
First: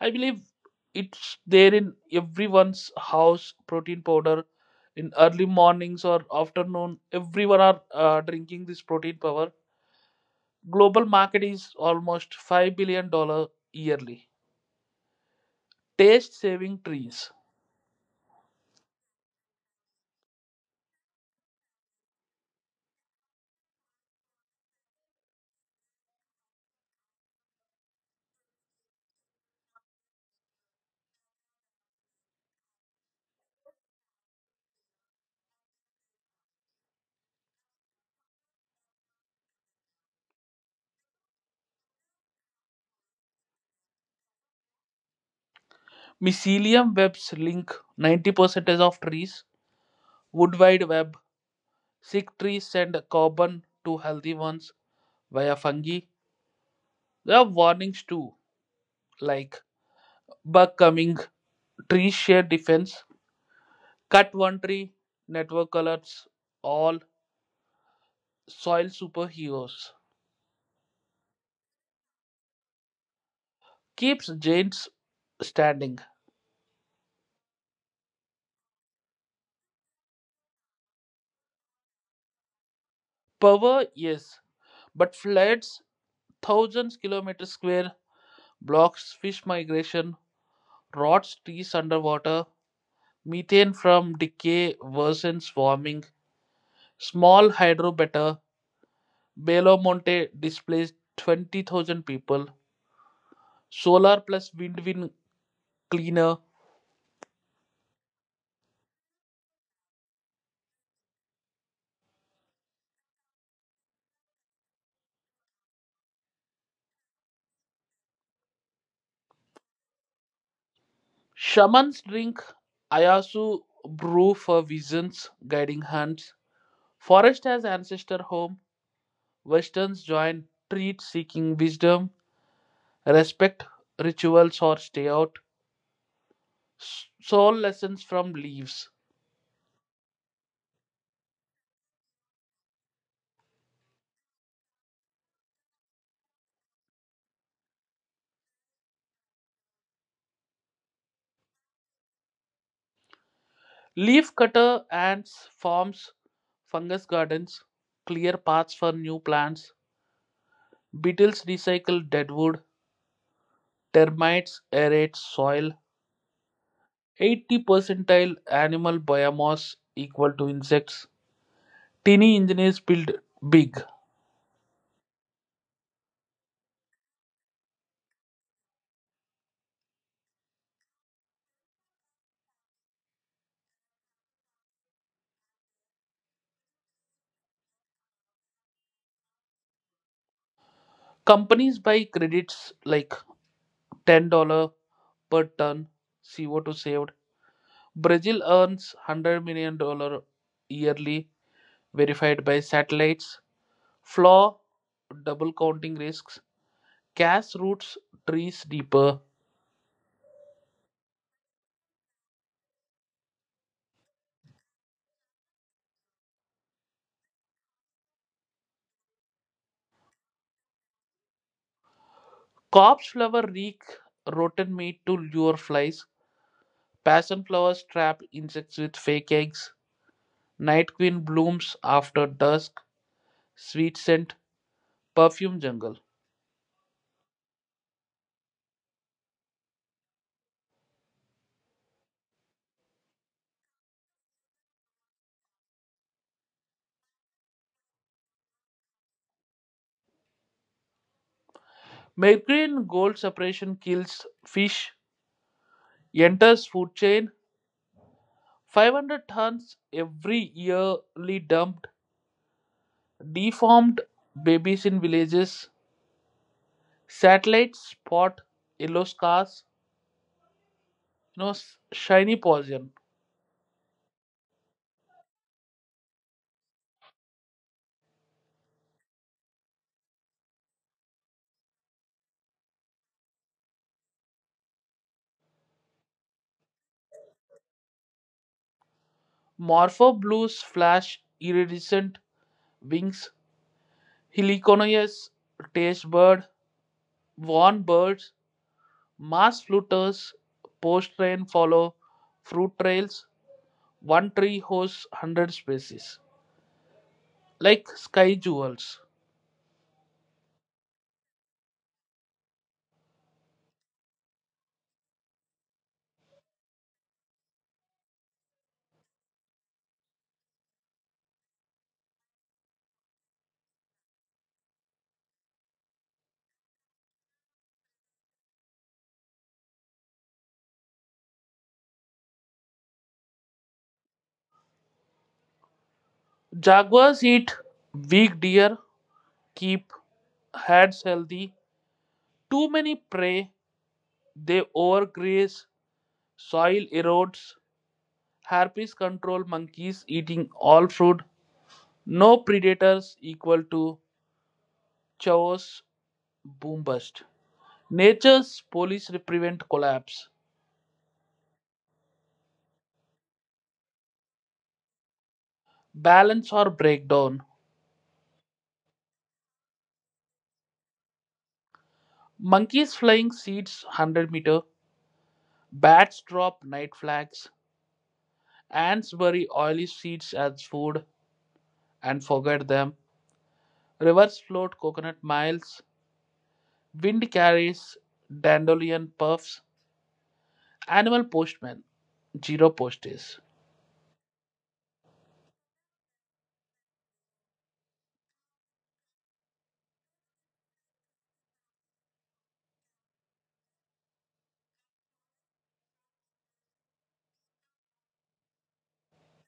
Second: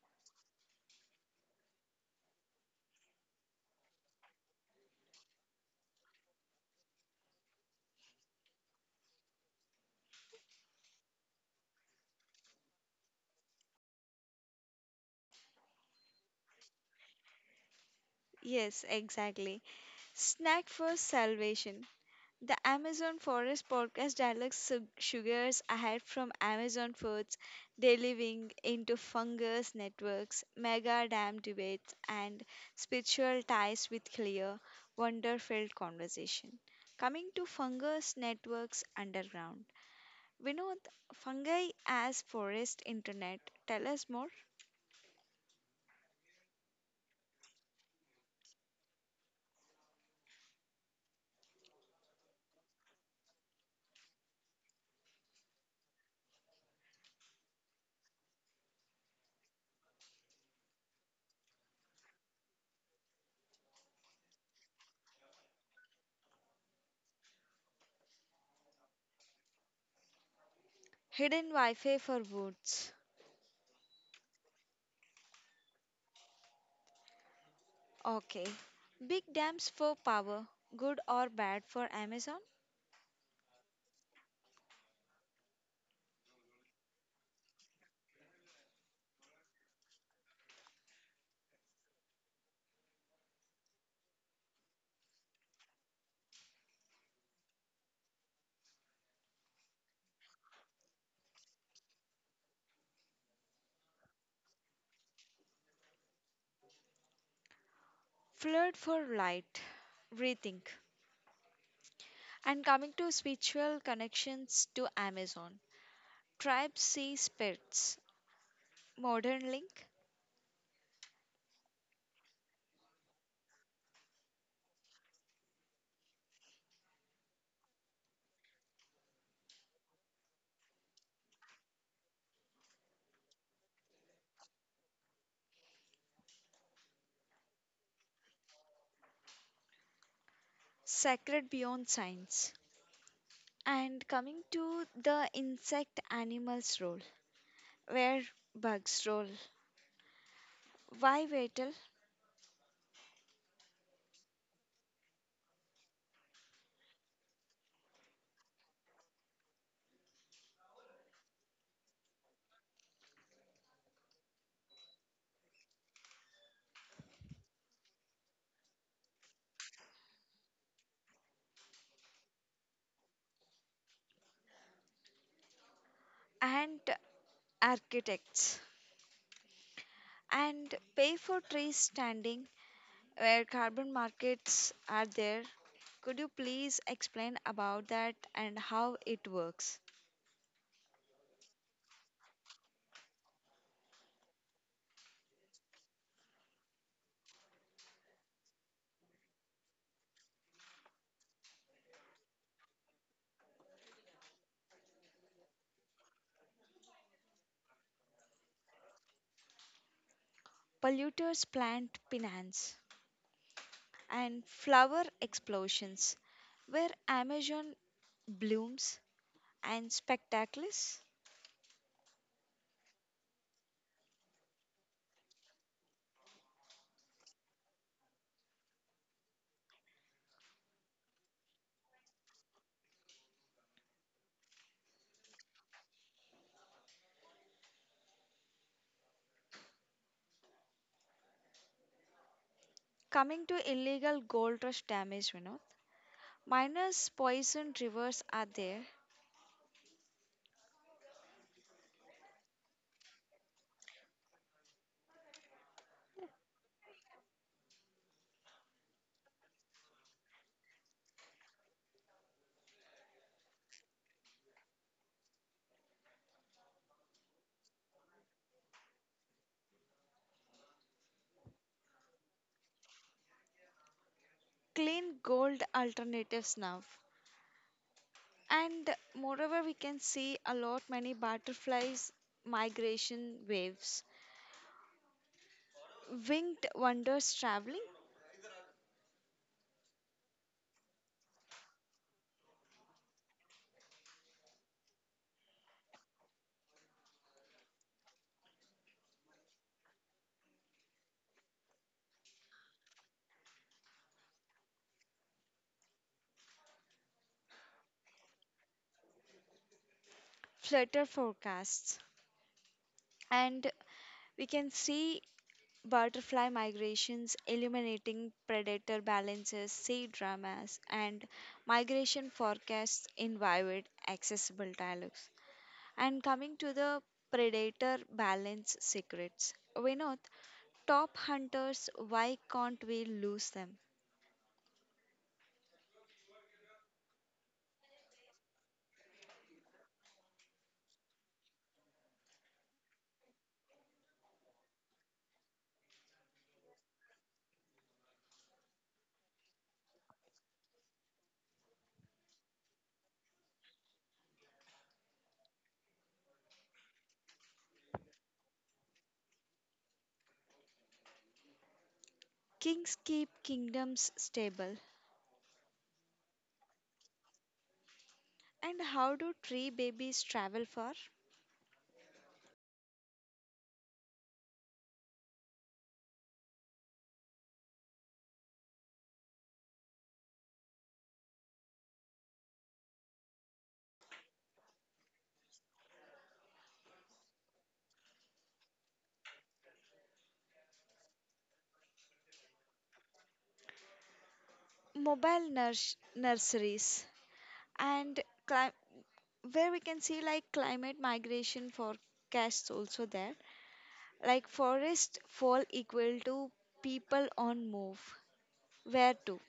S2: I believe it's there in everyone's house. Protein powder in early mornings or afternoon, everyone are drinking this protein powder. Global market is almost $5 billion yearly. Taste saving trees.
S1: Yes, exactly. Snack for salvation. The Amazon Forest podcast dialogue sugars ahead from Amazon forts, their living into fungus networks, mega dam debates, and spiritual ties with clear, wonder filled conversation. Coming to fungus networks underground. Vinod, fungi as forest internet. Tell us more.
S2: Mycelium webs link 90% of trees, Wood Wide Web. Sick trees send carbon to healthy ones via fungi. There are warnings too, like bug coming, trees share defense, cut one tree, network alerts, all soil superheroes.
S1: Hidden Wi Fi for woods.
S2: Keeps giants standing.
S1: Okay. Big dams for power. Good or bad for Amazon?
S2: Power, yes, but floods thousands kilometers square, blocks fish migration, rots trees underwater, methane from decay worsens warming, small hydro better, Belo Monte displaced 20,000 people. Solar plus wind cleaner.
S1: Flood for Light, Rethink. And coming to spiritual connections to Amazon, tribes, see Spirits, Modern Link,
S2: Shamans drink Ayasu brew for visions, guiding hands. Forest has ancestor home. Westerns join treat seeking wisdom. Respect rituals or stay out. Soul lessons from leaves.
S1: Sacred Beyond Science. And coming to the insect animals role, where bugs role, why Vettel
S2: Leaf cutter ants forms fungus gardens. Clear paths for new plants. Beetles recycle dead wood. Termites aerate soil. 80 percentile animal biomass equal to insects. Tiny engineers build big.
S1: and architects. And pay for trees standing, where carbon markets are there. Could you please explain about that and how it works?
S2: Companies buy credits like $10 per ton CO2 saved. Brazil earns $100 million dollar yearly, verified by satellites. Flaw, double counting risks. Cass roots trees deeper.
S1: Polluters plant pinans, and flower explosions, where Amazon blooms and spectacles.
S2: Corpse flower reek rotten meat to lure flies. Passion flowers trap insects with fake eggs. Night queen blooms after dusk. Sweet scent, perfume jungle.
S1: Coming to illegal gold rush damage, you know, miners poisoned rivers are there,
S2: Mercury in gold separation kills fish. Enters food chain. 500 tons every yearly dumped. Deformed babies in villages. Satellites spot yellow scars. You know, shiny poison.
S1: clean gold alternatives now. And moreover, we can see a lot many butterflies migration waves, winged wonders traveling,
S2: Morpho blues flash iridescent wings. Heliconoias taste bird warn birds, mass fluters, post rain follow, fruit trails, one tree hosts 100 species, like sky jewels.
S1: flutter forecasts, and we can see butterfly migrations, illuminating predator balances, sea dramas, and migration forecasts in vivid, accessible dialogues. And coming to the predator balance secrets, Vinod, top hunters, why can't we lose them?
S2: Jaguars eat weak deer, keep herds healthy. Too many prey, they overgraze, soil erodes. Harpies control monkeys eating all food. No predators equal to chaos boom bust. Nature's police prevent collapse.
S1: Kings keep kingdoms stable.
S2: Balance or breakdown.
S1: And how do tree babies travel far?
S2: Monkeys flying seeds 100 meter. Bats drop night flags. Ants bury oily seeds as food and forget them. Rivers float coconut miles. Wind carries dandelion puffs. Animal postmen. Zero posties.
S1: Mobile nurseries and cli- where we can see like climate migration forecasts also there like forest fall equal to people on move where to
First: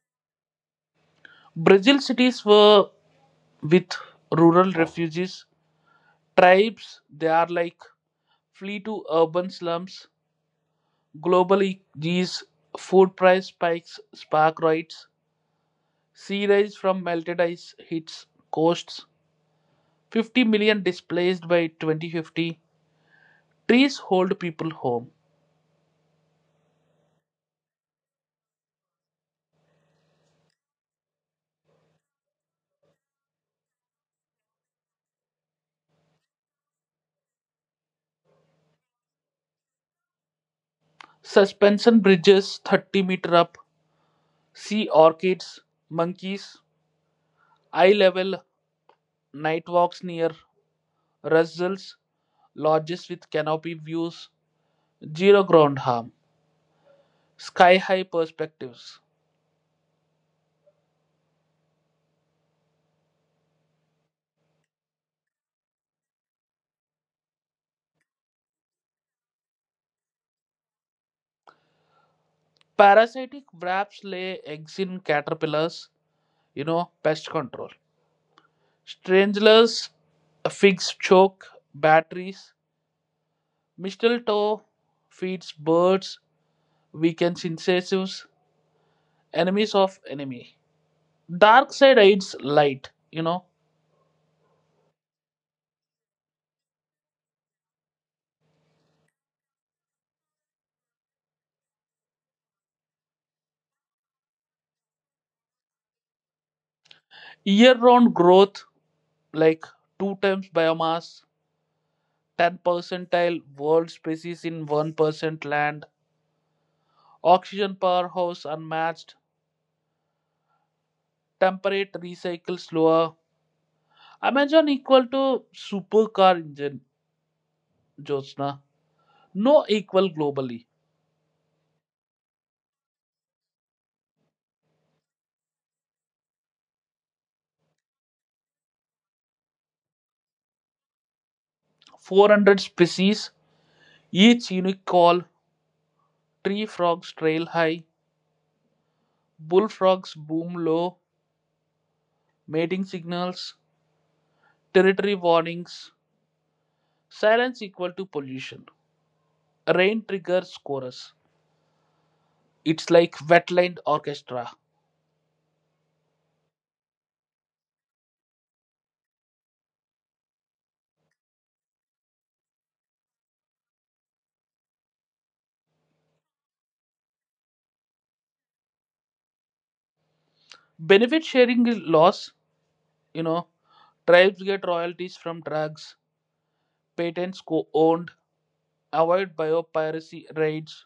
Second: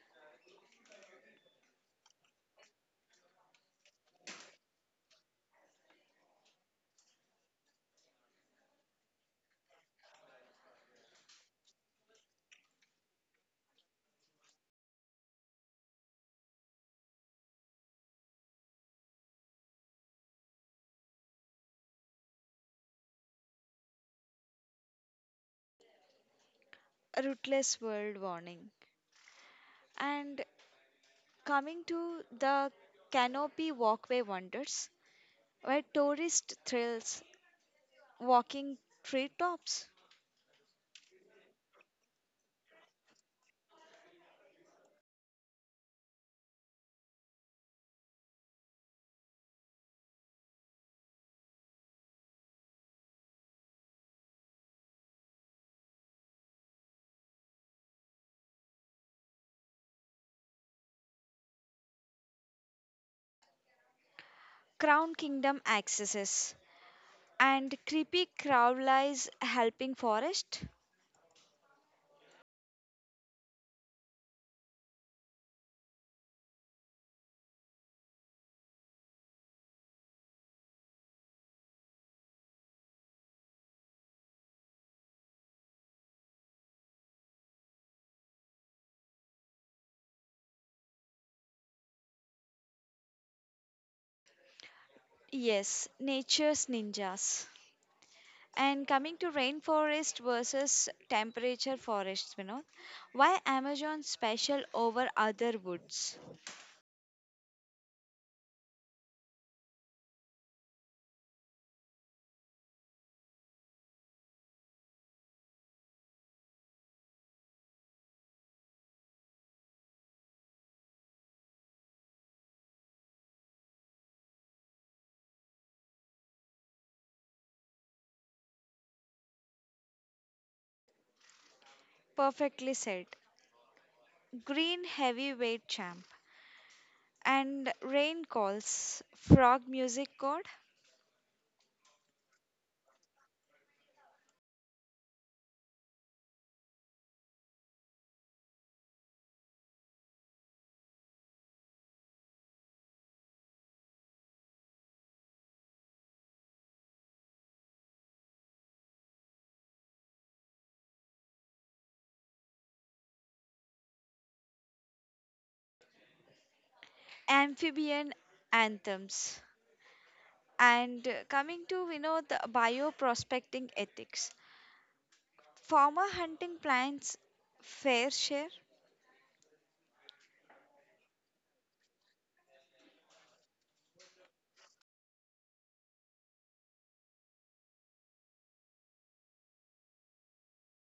S2: Brazil cities were with rural refugees. Tribes, they are like flee to urban slums. Globally, these food price spikes spark riots. Sea rise from melted ice hits coasts. 50 million displaced by 2050. Trees hold people home.
S1: a rootless world warning and coming to the canopy walkway wonders where tourist thrills walking treetops
S2: Suspension bridges 30-meter up. Sea orchids, monkeys, eye level night walks near Russells, lodges with canopy views, zero ground harm, sky high perspectives.
S1: crown kingdom accesses and creepy crowlies helping forest
S2: Parasitic wraps lay eggs in caterpillars, pest control. Stranglers, figs choke, batteries, mistletoe feeds birds, weakens incisives, enemies of enemy. Dark side aids light.
S1: yes nature's ninjas. And coming to rainforest versus temperature forests, Vinod, why Amazon special over other woods?
S2: Year round growth like two times biomass, 10 percentile world species in 1% land, oxygen powerhouse unmatched, temperate recycle slower. Amazon equal to supercar engine, Jyotsna. No equal globally.
S1: Perfectly said. Green heavyweight champ and rain calls, frog music chord,
S2: 400 species, each unique call, tree frogs trail high, bullfrogs boom low, mating signals, territory warnings, silence equal to pollution. Rain triggers chorus. It's like wetland orchestra.
S1: amphibian anthems. And coming to you know the bioprospecting ethics. Farmer hunting plants fair share,
S2: Benefit sharing is loss. you know, Tribes get royalties from drugs, patents co owned, avoid biopiracy raids,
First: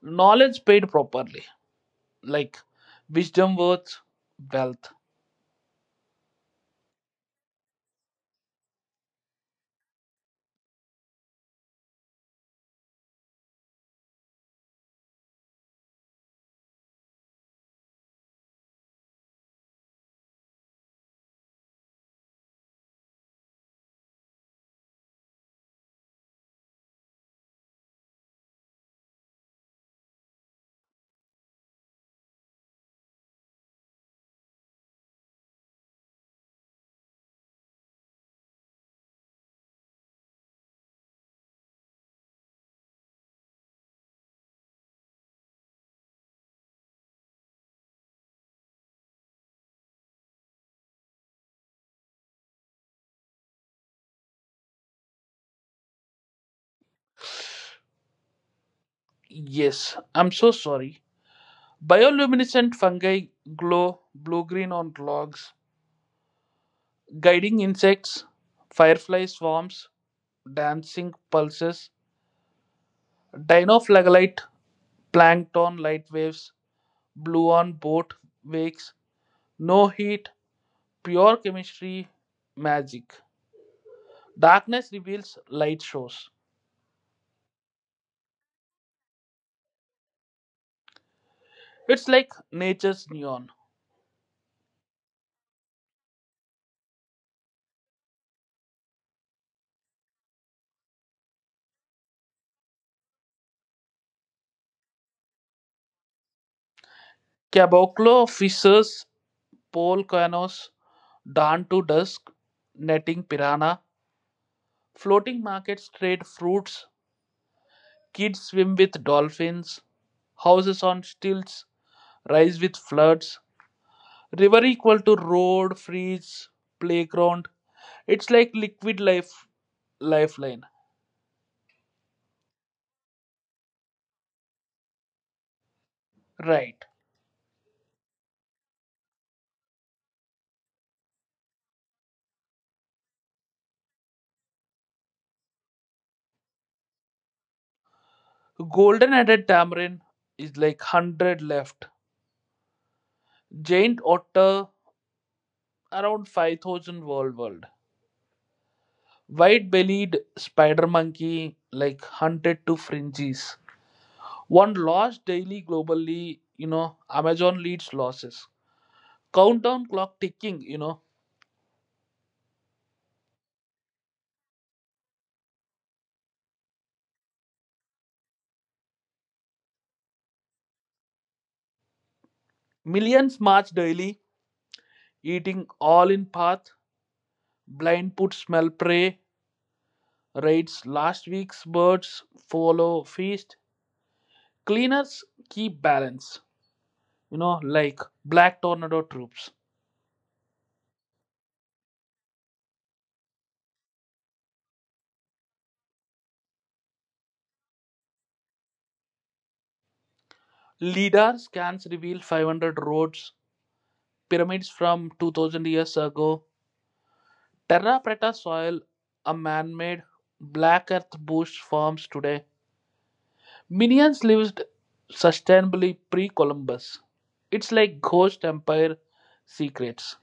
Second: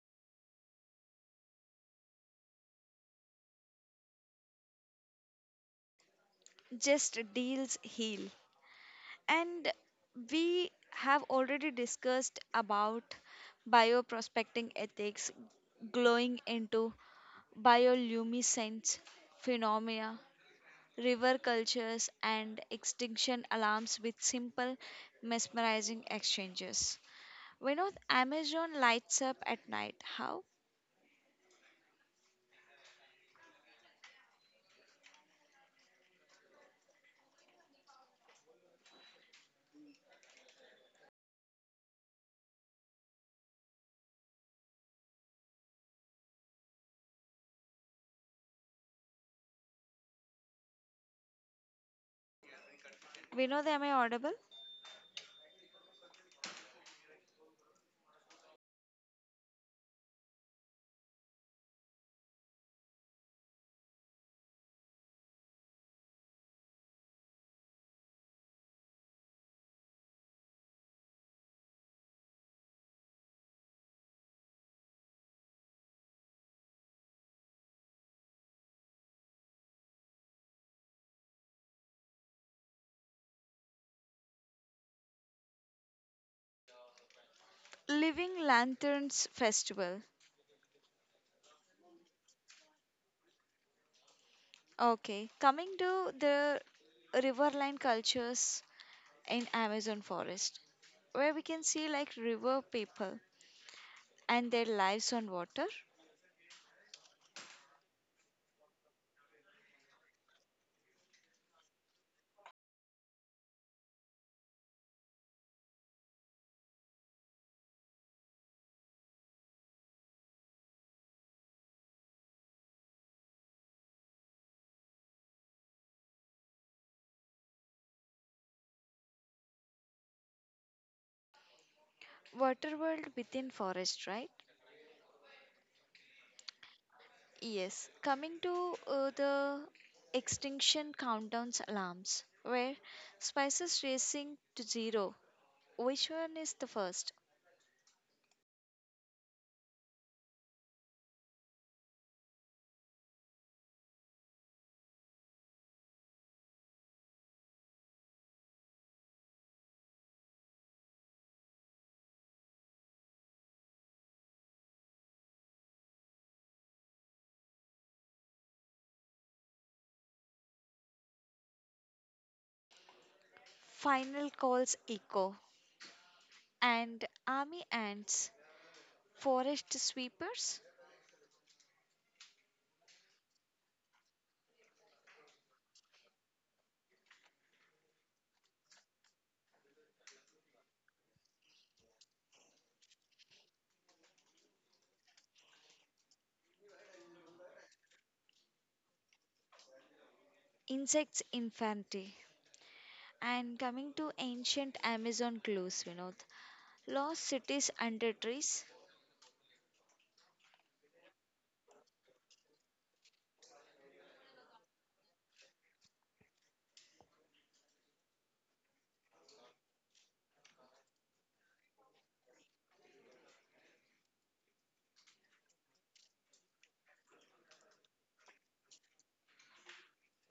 S2: knowledge paid properly. Like wisdom worth wealth.
S1: just deals heal. And we have already discussed about bioprospecting ethics glowing into bioluminescence phenomena, river cultures, and extinction alarms with simple, mesmerizing exchanges. We know the Amazon lights up at night. How? We know the Am I audible?
S2: Yes, I'm so sorry. Bioluminescent fungi glow blue green on logs, guiding insects, firefly swarms, dancing pulses, Dinoflagellate plankton light waves, blue on boat wakes, no heat, pure chemistry, magic. Darkness reveals light shows.
S1: Living Lanterns Festival.
S2: It's like nature's neon.
S1: Okay, coming to the riverline cultures in Amazon forest, where we can see like river people and their lives on water
S2: Caboclo fishes pole canoes, dawn to dusk, netting piranha, floating markets trade fruits, kids swim with dolphins, houses on stilts rise with floods, river equal to road, freeze, playground. It's like liquid life lifeline.
S1: water world within forest right
S2: Right.
S1: yes coming to the extinction countdowns alarms where spices racing to zero which one is the first
S2: Golden headed tamarin is like 100 left. Giant otter around 5,000 world. White-bellied spider monkey like hunted to fringes. One loss daily globally. Amazon leads losses. Countdown clock ticking, you know.
S1: final calls echo and army ants forest sweepers
S2: Millions march daily, eating all in path. Blind put smell prey, raids last week's birds, follow feast. Cleaners keep balance, like black tornado troops.
S1: insects infancy and coming to ancient amazon clues vinod lost cities under trees
S2: LIDAR scans reveal 500 roads, pyramids from 2000 years ago, Terra preta soil, a man-made black earth bush forms today. Minions lived sustainably pre-Columbus. It's like ghost empire secrets.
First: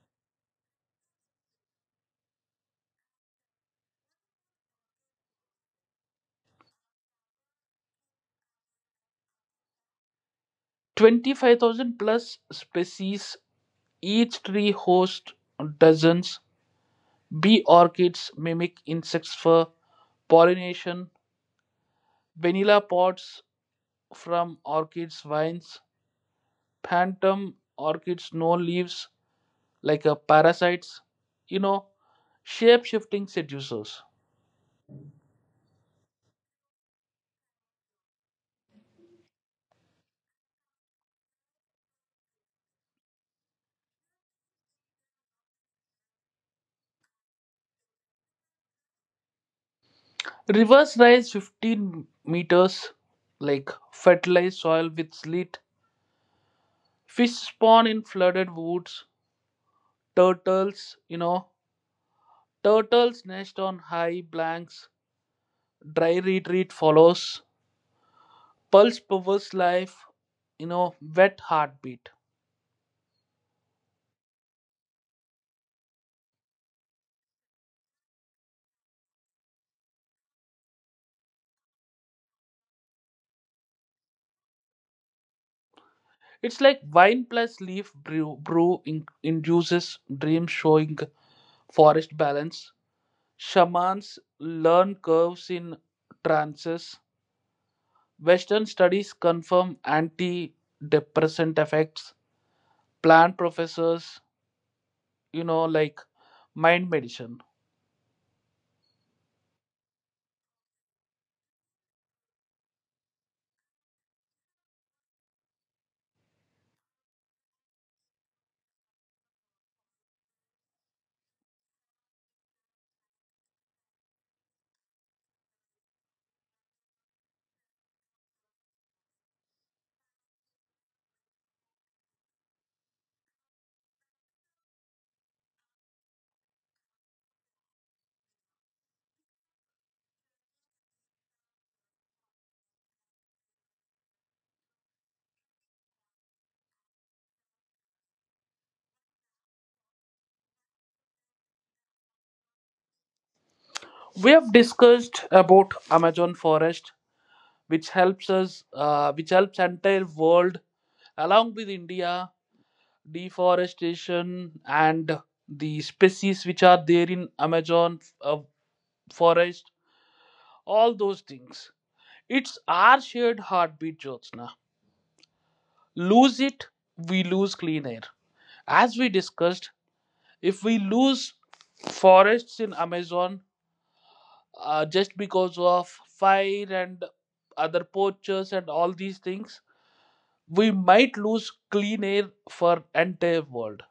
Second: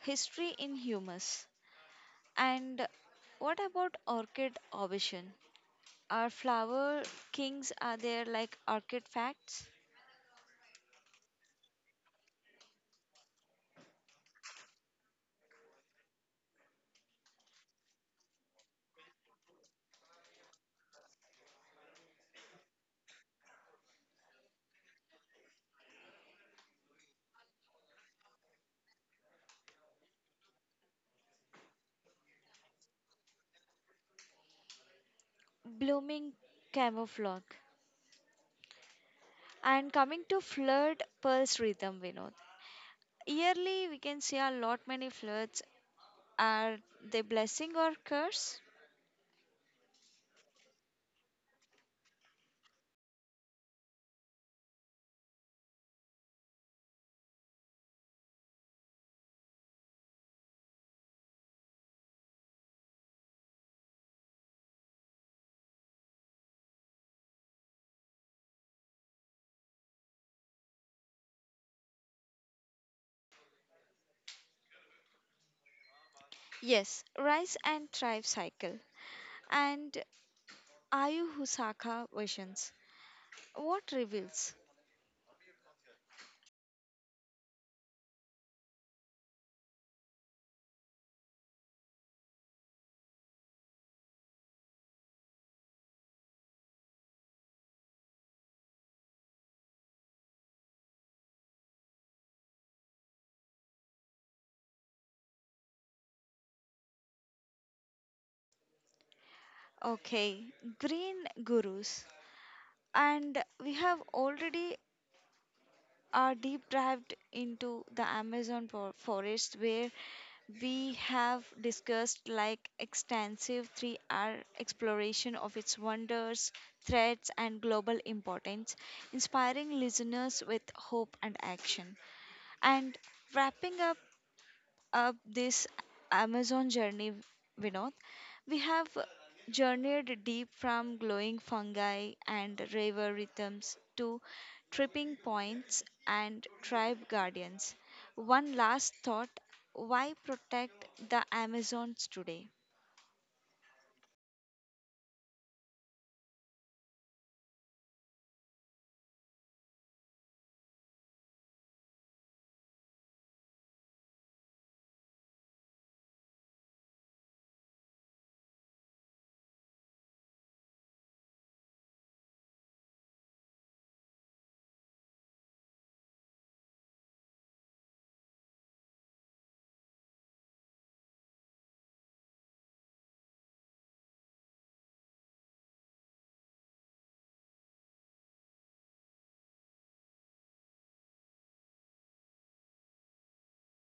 S1: history in humus. And what about orchid ovation? Are flower kings are there like orchid facts?
S2: 25,000 plus species, each tree hosts dozens. Bee orchids mimic insects for pollination. Vanilla pods from orchids vines. Phantom orchids no leaves. Like parasites. you know, shape shifting seducers.
S1: Blooming camouflage. And coming to flood pulse rhythm, Vinod. Yearly we can see a lot many floods. Are they blessing or curse?
S2: Rivers rise 15 meters, like fertilized soil with slit. Fish spawn in flooded woods. Turtles, turtles nest on high blanks. Dry retreat follows. Pulse perverse life. Wet heartbeat.
S1: Yes, rise and thrive cycle. And Ayu Husaka visions. What reveals?
S2: It's like wine plus leaf brew, brew in, induces dream showing forest balance. Shamans learn curves in trances. Western studies confirm antidepressant effects. Plant professors, like mind medicine.
S1: Okay, green gurus. And we have already deep dived into the Amazon forest where we have discussed like extensive 3R exploration of its wonders, threats and global importance, inspiring listeners with hope and action. And wrapping up this Amazon journey, Vinod. We have journeyed deep from glowing fungi and river rhythms to tripping points and tribe guardians. One last thought why protect the Amazons today?
S2: We have discussed about Amazon forest, which helps us, which helps entire world along with India, deforestation and the species which are there in Amazon forest, all those things. It's our shared heartbeat, Jyotsna. Lose it, we lose clean air. As we discussed, if we lose forests in Amazon just because of fire and other poachers and all these things, we might lose clean air for entire world,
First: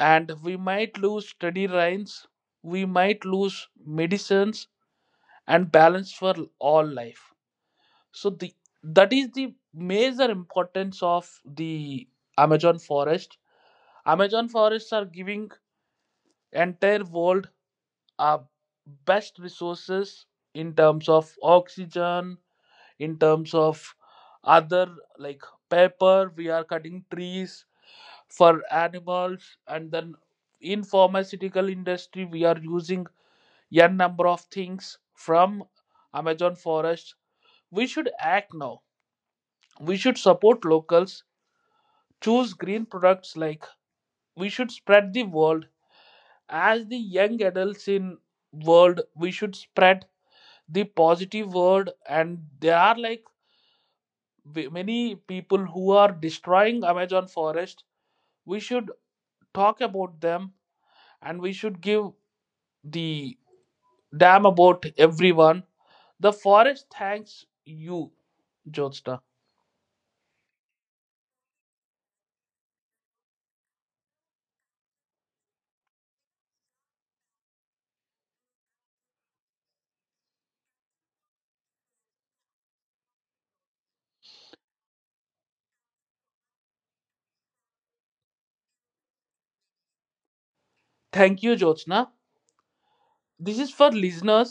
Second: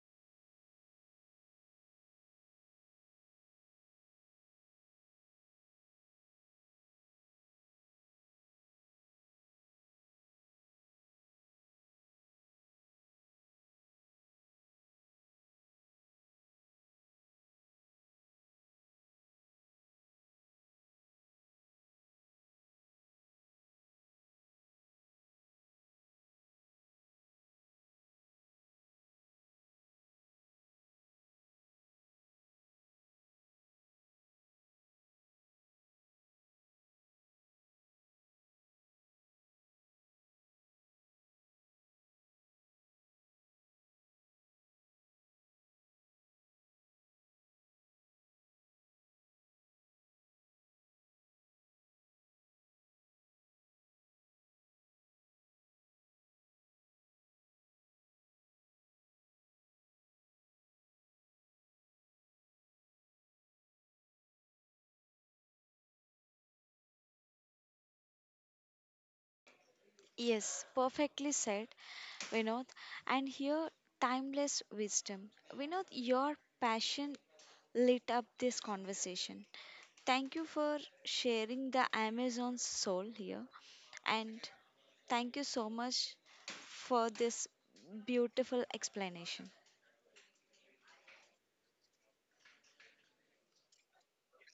S2: and we might lose steady rains, we might lose medicines and balance for all life. So the that is the major importance of the Amazon forest. Amazon forests are giving entire world our best resources in terms of oxygen, in terms of other like paper. We are cutting trees for animals, and then in pharmaceutical industry we are using n number of things from Amazon forest. We should act now. We should support locals. Choose green products. Like we should spread the word as the young adults in world, we should spread the positive word, and there are like many people who are destroying amazon forest. We should talk about them, and we should give the damn about everyone. The forest thanks you, Jyotsna.
S1: Yes, perfectly said, Vinod. And here, timeless wisdom. Vinod, your passion lit up this conversation. Thank you for sharing the Amazon soul here, and thank you so much for this beautiful explanation.
S2: Thank you, Jyotsna. This is for listeners.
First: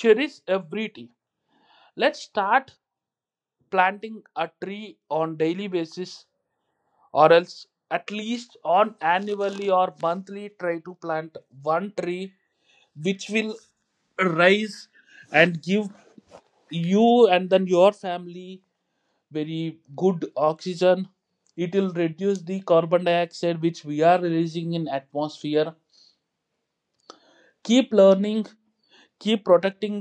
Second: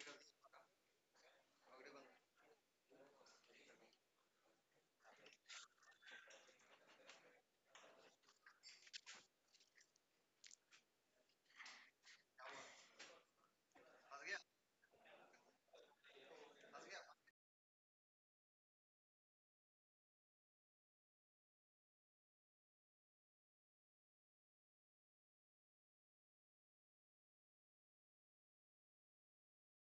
S2: Cherish every tree. Let's start planting a tree on daily basis, or else at least on annually or monthly try to plant one tree, which will rise and give you and then your family very good oxygen. It will reduce the carbon dioxide which we are releasing in atmosphere. Keep learning, keep protecting,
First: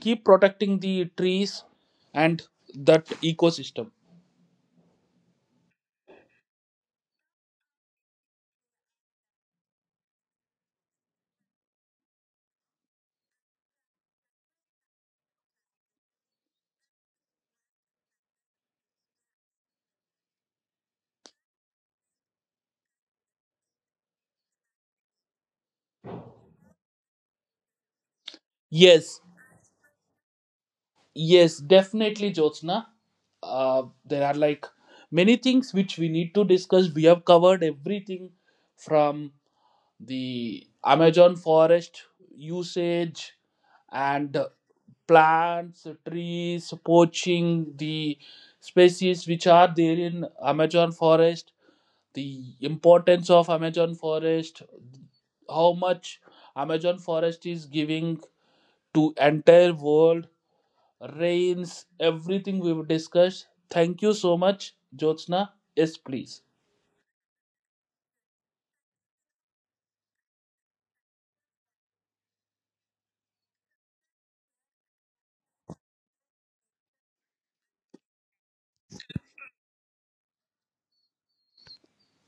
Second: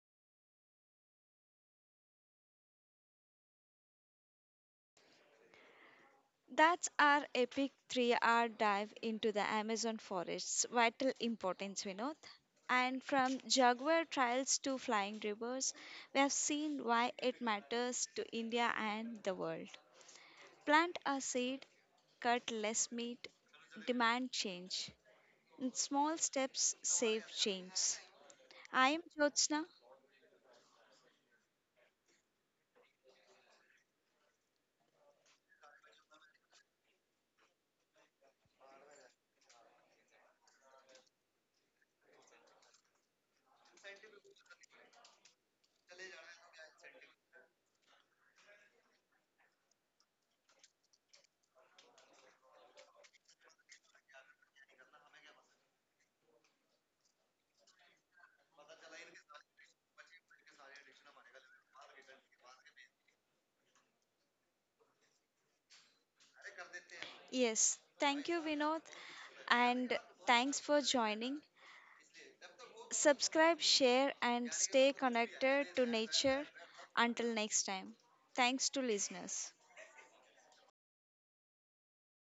S2: the trees and that ecosystem.
S1: That's our epic 3-hour dive into the Amazon forest's vital importance, Vinod. And from jaguar trials to flying rivers, we have seen why it matters to India and the world. Plant a seed, cut less meat, demand change. And small steps save change. I am
S2: Yes.
S1: Jyotsna.
S2: Yes, definitely, Jyotsna. There are like many things which we need to discuss. We have covered everything from the Amazon forest usage and plants, trees, poaching, the species which are there in Amazon forest, the importance of Amazon forest, how much Amazon forest is giving to entire world rains, everything we've discussed. Thank you so much, Jyotsna. Yes, please.
S1: Yes, thank you, Vinod, and thanks for joining. Subscribe, share, and stay connected to nature. Until next time, thanks to listeners.